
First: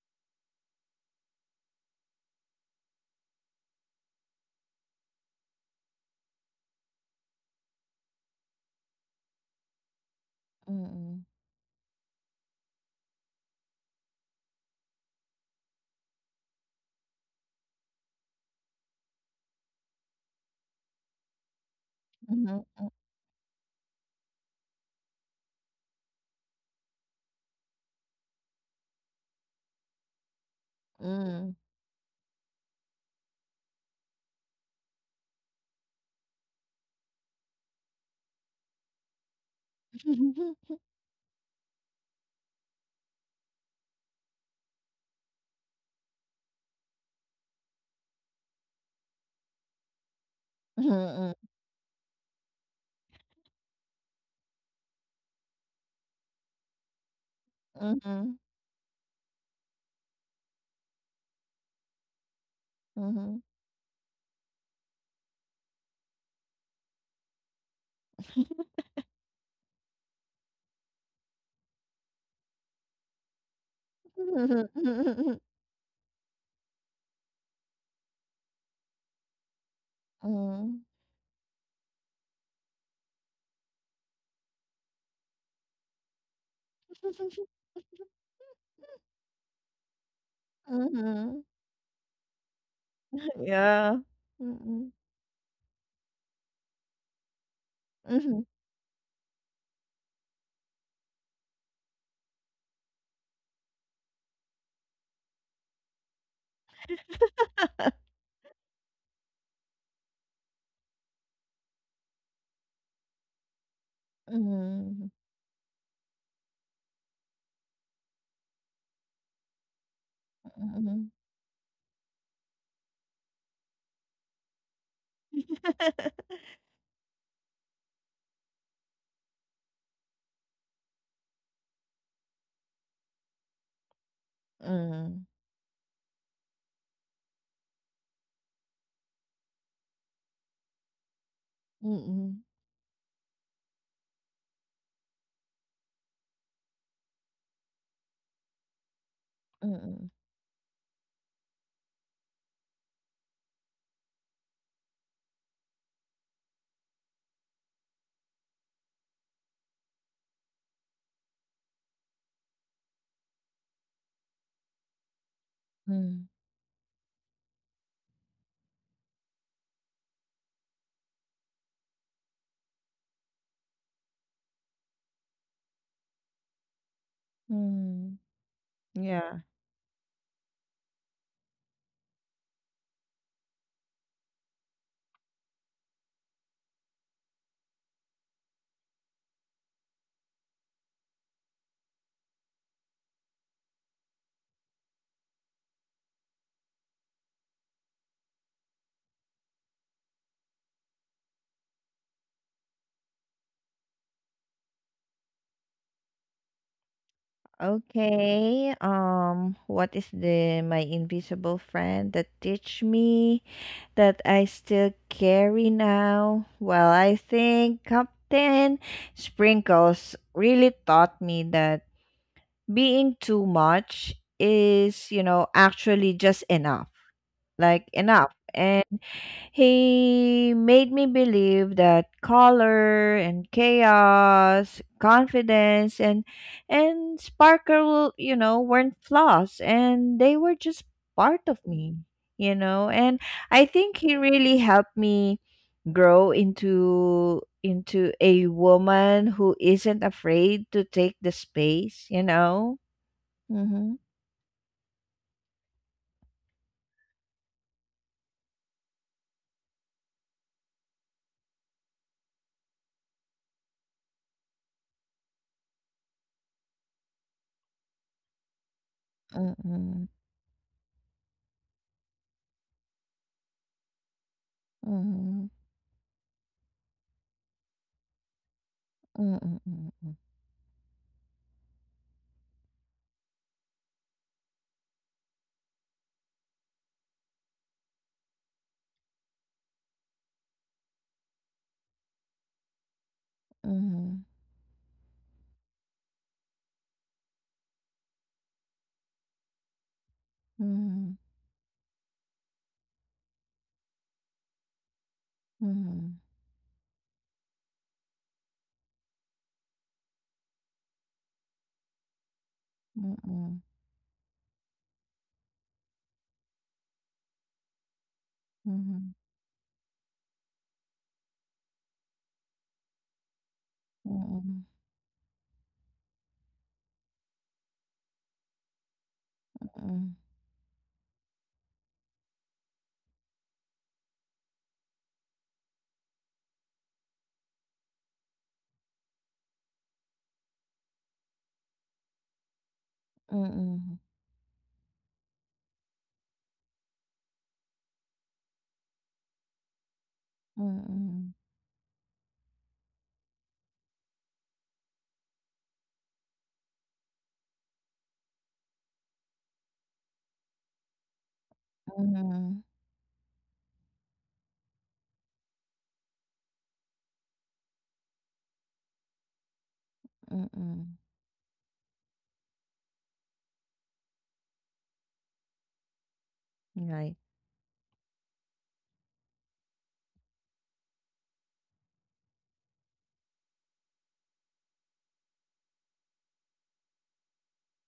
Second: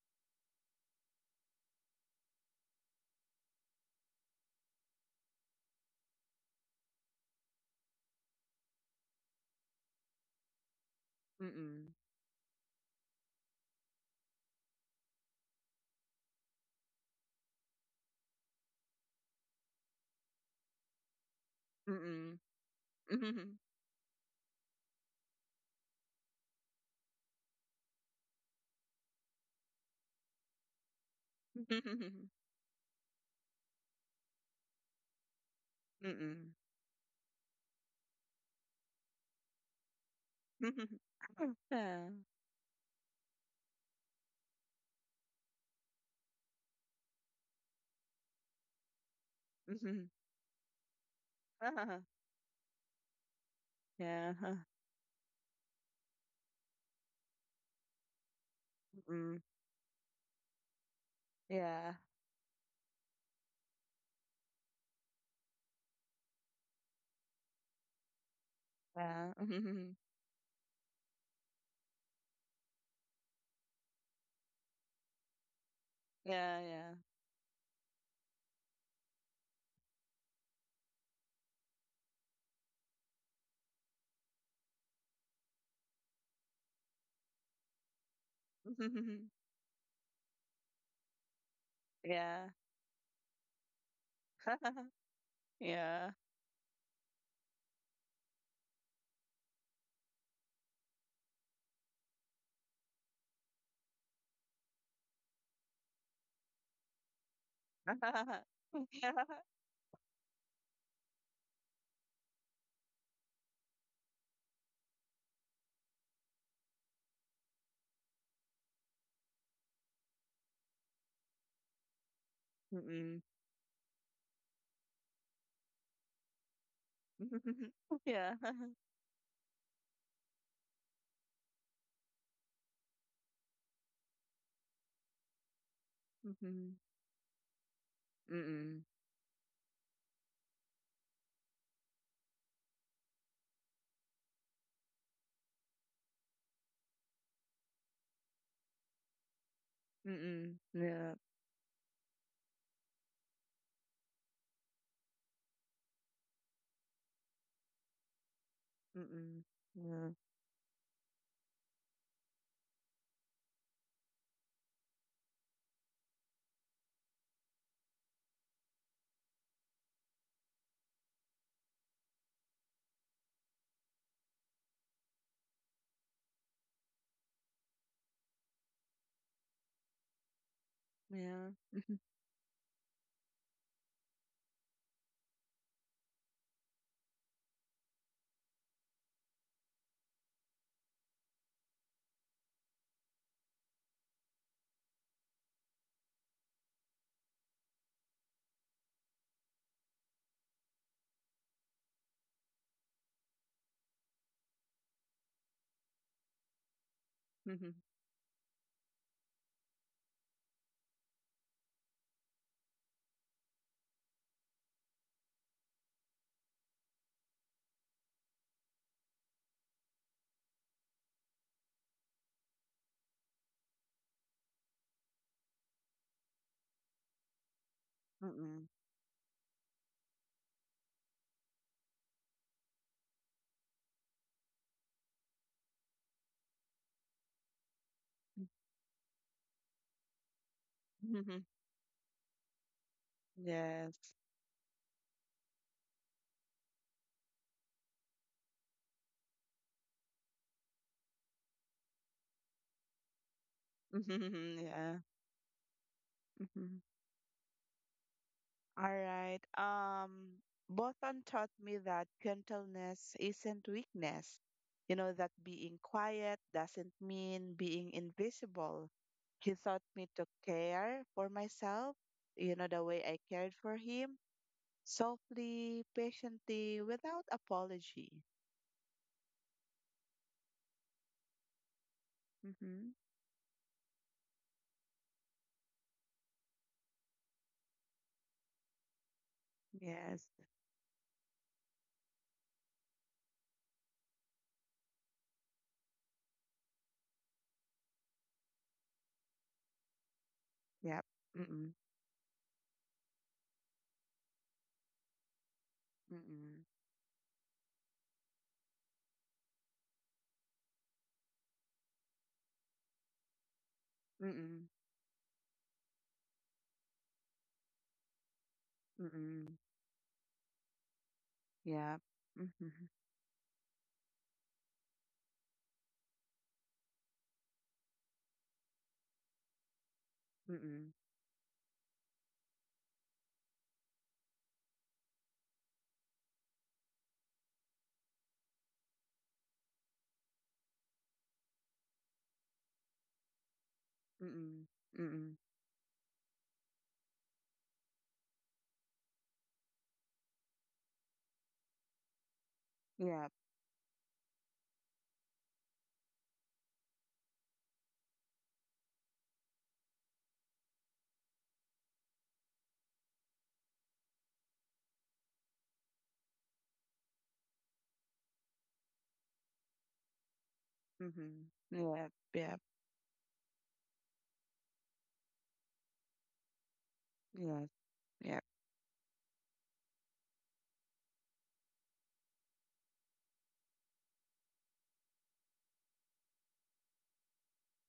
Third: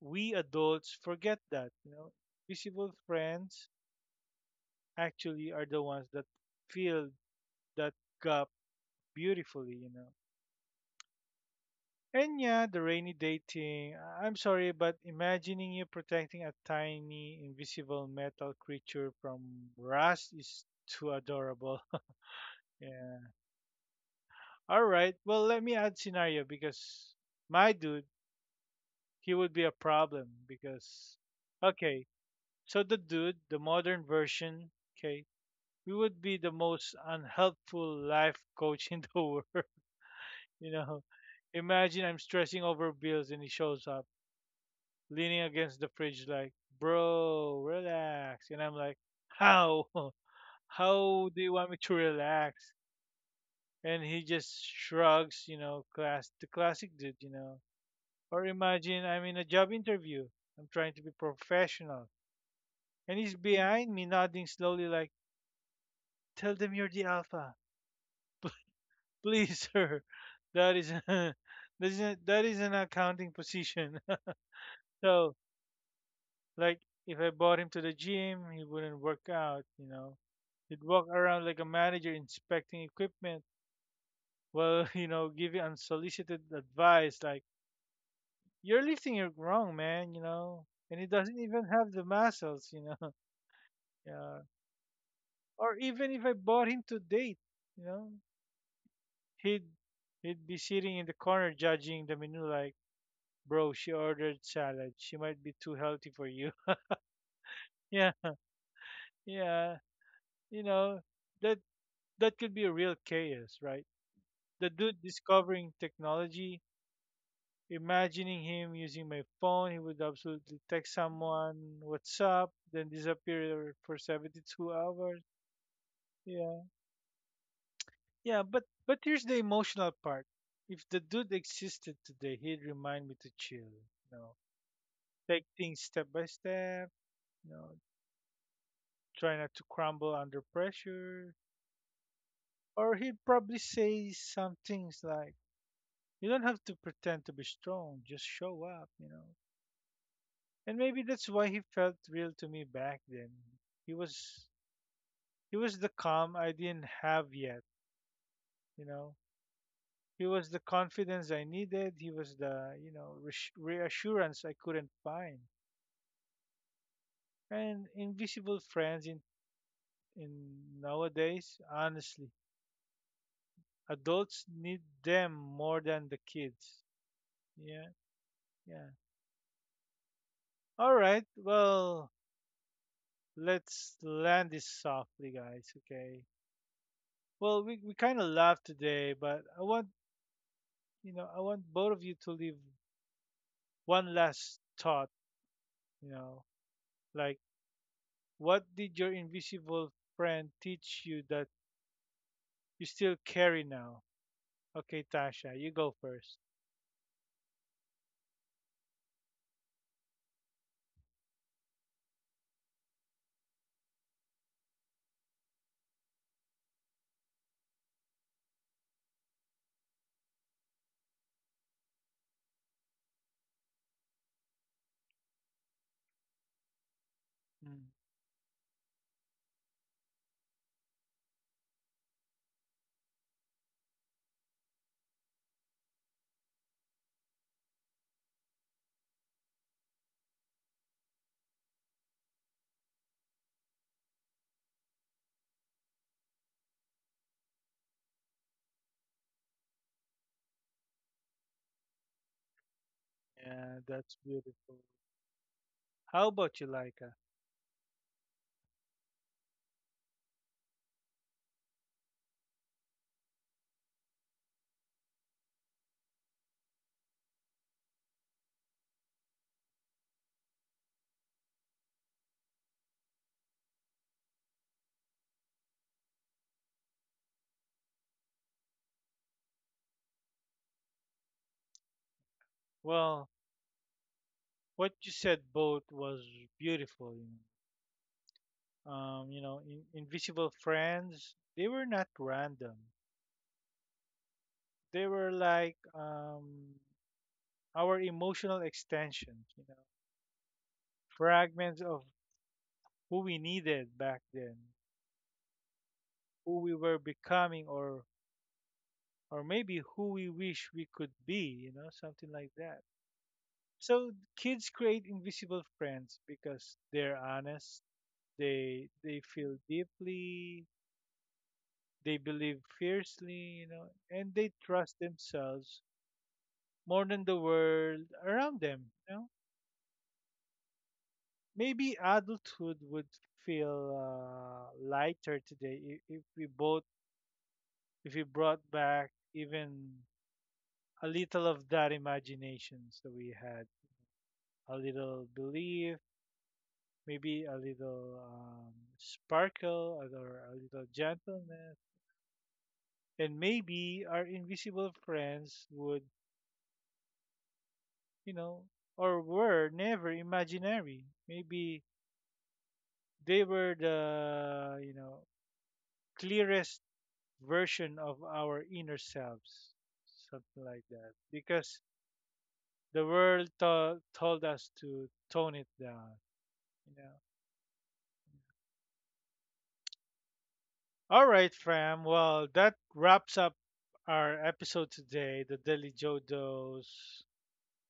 S1: we adults forget that. Visible friends actually are the ones that fill that gap beautifully. You know,
S2: Mm-mm.
S1: And yeah, the rainy day thing. I'm sorry, but imagining you protecting a tiny invisible metal creature from rust is too adorable.
S2: Mm-mm.
S1: Yeah.
S2: Mm-mm.
S1: All right. Well, let me add scenario because my dude, he would be a problem because okay.
S2: Mm-mm.
S1: So the dude, the modern version, okay, we would be the
S2: Mm-mm.
S1: most unhelpful life coach in the world, you know. Imagine
S2: Yeah.
S1: I'm stressing over bills and he shows up leaning against the fridge, like, bro, relax. And I'm like, how? How do you want me to relax? And he
S2: Yeah.
S1: just shrugs, you know, class the classic dude, you know. Or imagine I'm in a
S2: Mm.
S1: job interview. I'm trying to be
S2: Yeah.
S1: professional. And he's behind me nodding slowly like, tell them you're the alpha.
S2: Yeah.
S1: Please, sir. That is that is an accounting position. so like
S2: Yeah,
S1: if I brought him to the gym, he wouldn't work out, you know. He'd walk around like a manager inspecting equipment while, you know, giving unsolicited advice like, you're
S2: yeah.
S1: lifting it wrong, man, you know. And he doesn't even have the
S2: Yeah.
S1: muscles, you know. Yeah. Or
S2: Yeah.
S1: even if I bought him to date, you know, he'd he'd be sitting in the corner judging the menu like, bro, she ordered salad. She might be too healthy for you. Yeah,
S2: Yeah.
S1: yeah. You know, that that could be a real chaos, right? The dude discovering technology imagining him using my phone. He would absolutely text someone, "What's up?" then
S2: Mm-mm.
S1: disappear for 72 hours. Yeah.
S2: Yeah.
S1: Yeah, but but here's the emotional part. If the dude existed today, he'd remind me to chill, you know, take things step by
S2: Mm-mm.
S1: step, you know,
S2: Mm-mm.
S1: try not to crumble under pressure.
S3: Mm,
S1: Or he'd probably say some things like, "You don't have to pretend to be strong, just show up," you know.
S3: mm,
S2: Mm-mm.
S1: And maybe
S2: Yeah.
S1: that's why he felt real to me back then he was He was the calm I didn't have yet, you know.
S2: Mm-mm. Yeah.
S1: He was the confidence I needed. He was the, you know, reassurance I couldn't find.
S3: mm,
S1: And invisible friends in nowadays, honestly, adults need them more than the kids. Yeah,
S3: mm.
S1: yeah.
S3: Yeah.
S1: All right.
S2: Yeah.
S1: Well, let's land this softly, guys. Okay. Well, we kind of laughed today, but I want, you know, I want both of you to leave one last thought, you know, like what did your invisible friend teach you that you still carry now? Okay, Tasha, you go first.
S3: Okay. What is the my invisible friend that teach me that I still carry now? Well, I think Captain Sprinkles really taught me that being too much is, you know, actually just enough.
S1: Mm,
S3: And he made me believe that color and chaos, confidence and sparkle, you know, weren't flaws, and they were just
S2: Mm-mm.
S3: part of me, you know. And I think
S2: Yes.
S3: he really helped me grow into a woman who isn't afraid to take the space, you know.
S1: yeah,
S3: Mhm.
S1: that's beautiful. How about you,
S2: Yeah.
S1: Laika?
S2: All right. Bothon taught me that gentleness isn't weakness. You know, that being quiet doesn't mean being invisible. He taught me
S3: Mm-mm.
S2: to care for myself, you know, the way I cared for him,
S3: Mhm.
S2: softly, patiently, without apology.
S3: Mm-mm.
S2: Mm-hmm.
S1: Well, what you said both was beautiful. You know,
S2: Yes.
S1: invisible friends. They were not random.
S3: Mm-mm.
S1: They were like our emotional extensions. You know,
S2: Yep.
S3: Mhm,
S2: Mm-mm.
S1: fragments of who we needed back then,
S3: mhm,
S1: who
S2: Mm-mm.
S1: we were becoming, or maybe who we wish we could be, you know, something like that.
S3: mm, mm-mm,
S1: So kids
S2: Mm-mm.
S1: create invisible friends because they're honest, they
S3: mhm,
S1: they
S2: Mm-mm.
S1: feel deeply,
S2: Yep.
S1: they believe
S2: Mm-hmm.
S1: fiercely, you know, and they
S3: mm,
S1: trust themselves more than the world around them, you know.
S3: mm,
S2: Mm-mm.
S1: Maybe adulthood would feel lighter today if we both if we brought back even a little of that imagination so we had
S3: mm,
S2: Mm-mm.
S1: a little
S2: Mm-mm.
S1: belief maybe a little sparkle or a little
S3: mm,
S1: gentleness,
S2: Yep.
S1: and maybe our invisible friends would, you know, or were never imaginary. Maybe they were the, you know, clearest version of our inner selves,
S3: mhm,
S1: something like
S3: mm,
S1: that,
S2: Mm-hmm.
S1: because
S2: Yep. Yep.
S1: the world told us to tone it down. You know,
S3: right.
S2: Yes. Yep.
S1: all right, fam. Well, that wraps up our episode today, the Daily Jodos,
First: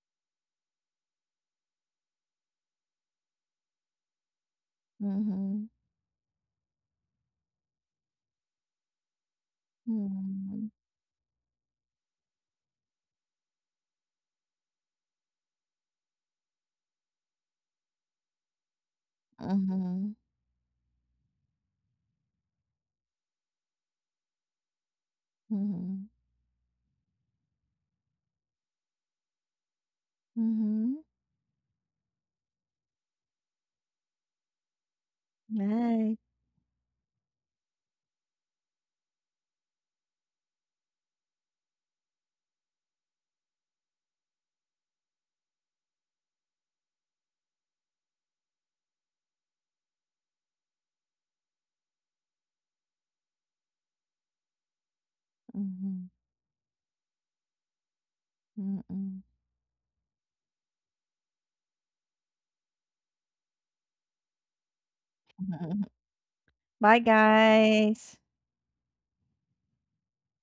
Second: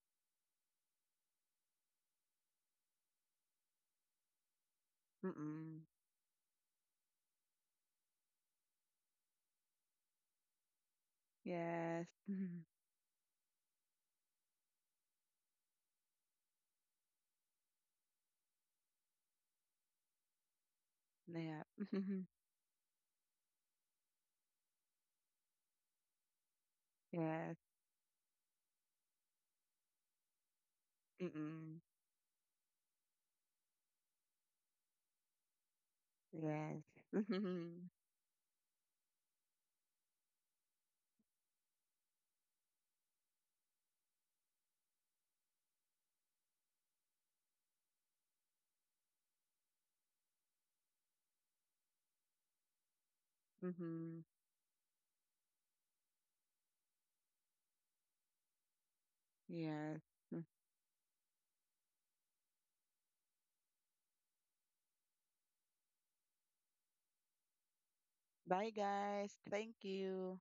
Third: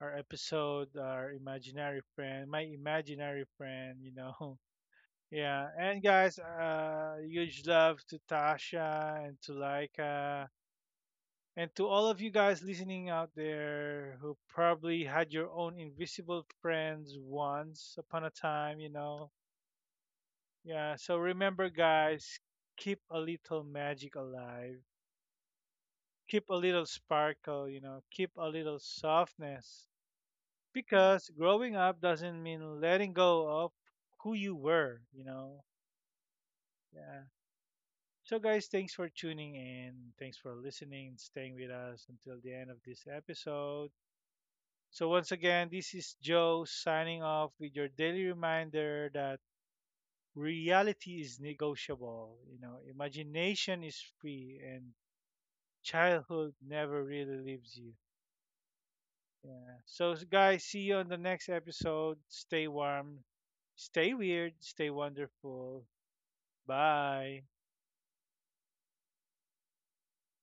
S1: our episode, our imaginary friend, my imaginary friend, you know. Yeah,
S3: Mhm,
S2: Mm-mm.
S1: and guys, huge love to Tasha and to Laika
S3: mhm,
S1: and to all
S2: Yes.
S1: of you guys listening out there who probably had your own invisible friends once upon a time, you know.
S3: mhm,
S1: Yeah, so
S2: Yep.
S1: remember, guys, keep a little magic alive
S3: mhm,
S1: keep a little
S2: Yes.
S1: sparkle, you know, keep a little softness.
S3: mhm,
S1: Because growing
S2: Mm-mm.
S1: up doesn't mean letting go of who you were, you know.
S3: right.
S2: Yes.
S1: Yeah. So, guys, thanks for tuning in. Thanks for listening, and staying with us until the end of this episode. So, once again, this is Joe signing off with your daily reminder that reality is negotiable, you know, imagination is
S2: Mm-hmm.
S1: free, and
S3: Mhm,
S1: childhood never really leaves you.
S3: mm.
S1: Yeah.
S2: Yes.
S1: So,
S2: Mm.
S1: guys, see you on the next episode. Stay warm, stay weird, stay wonderful.
S3: Bye,
S1: Bye.
S3: guys.
S2: Bye, guys. Thank you.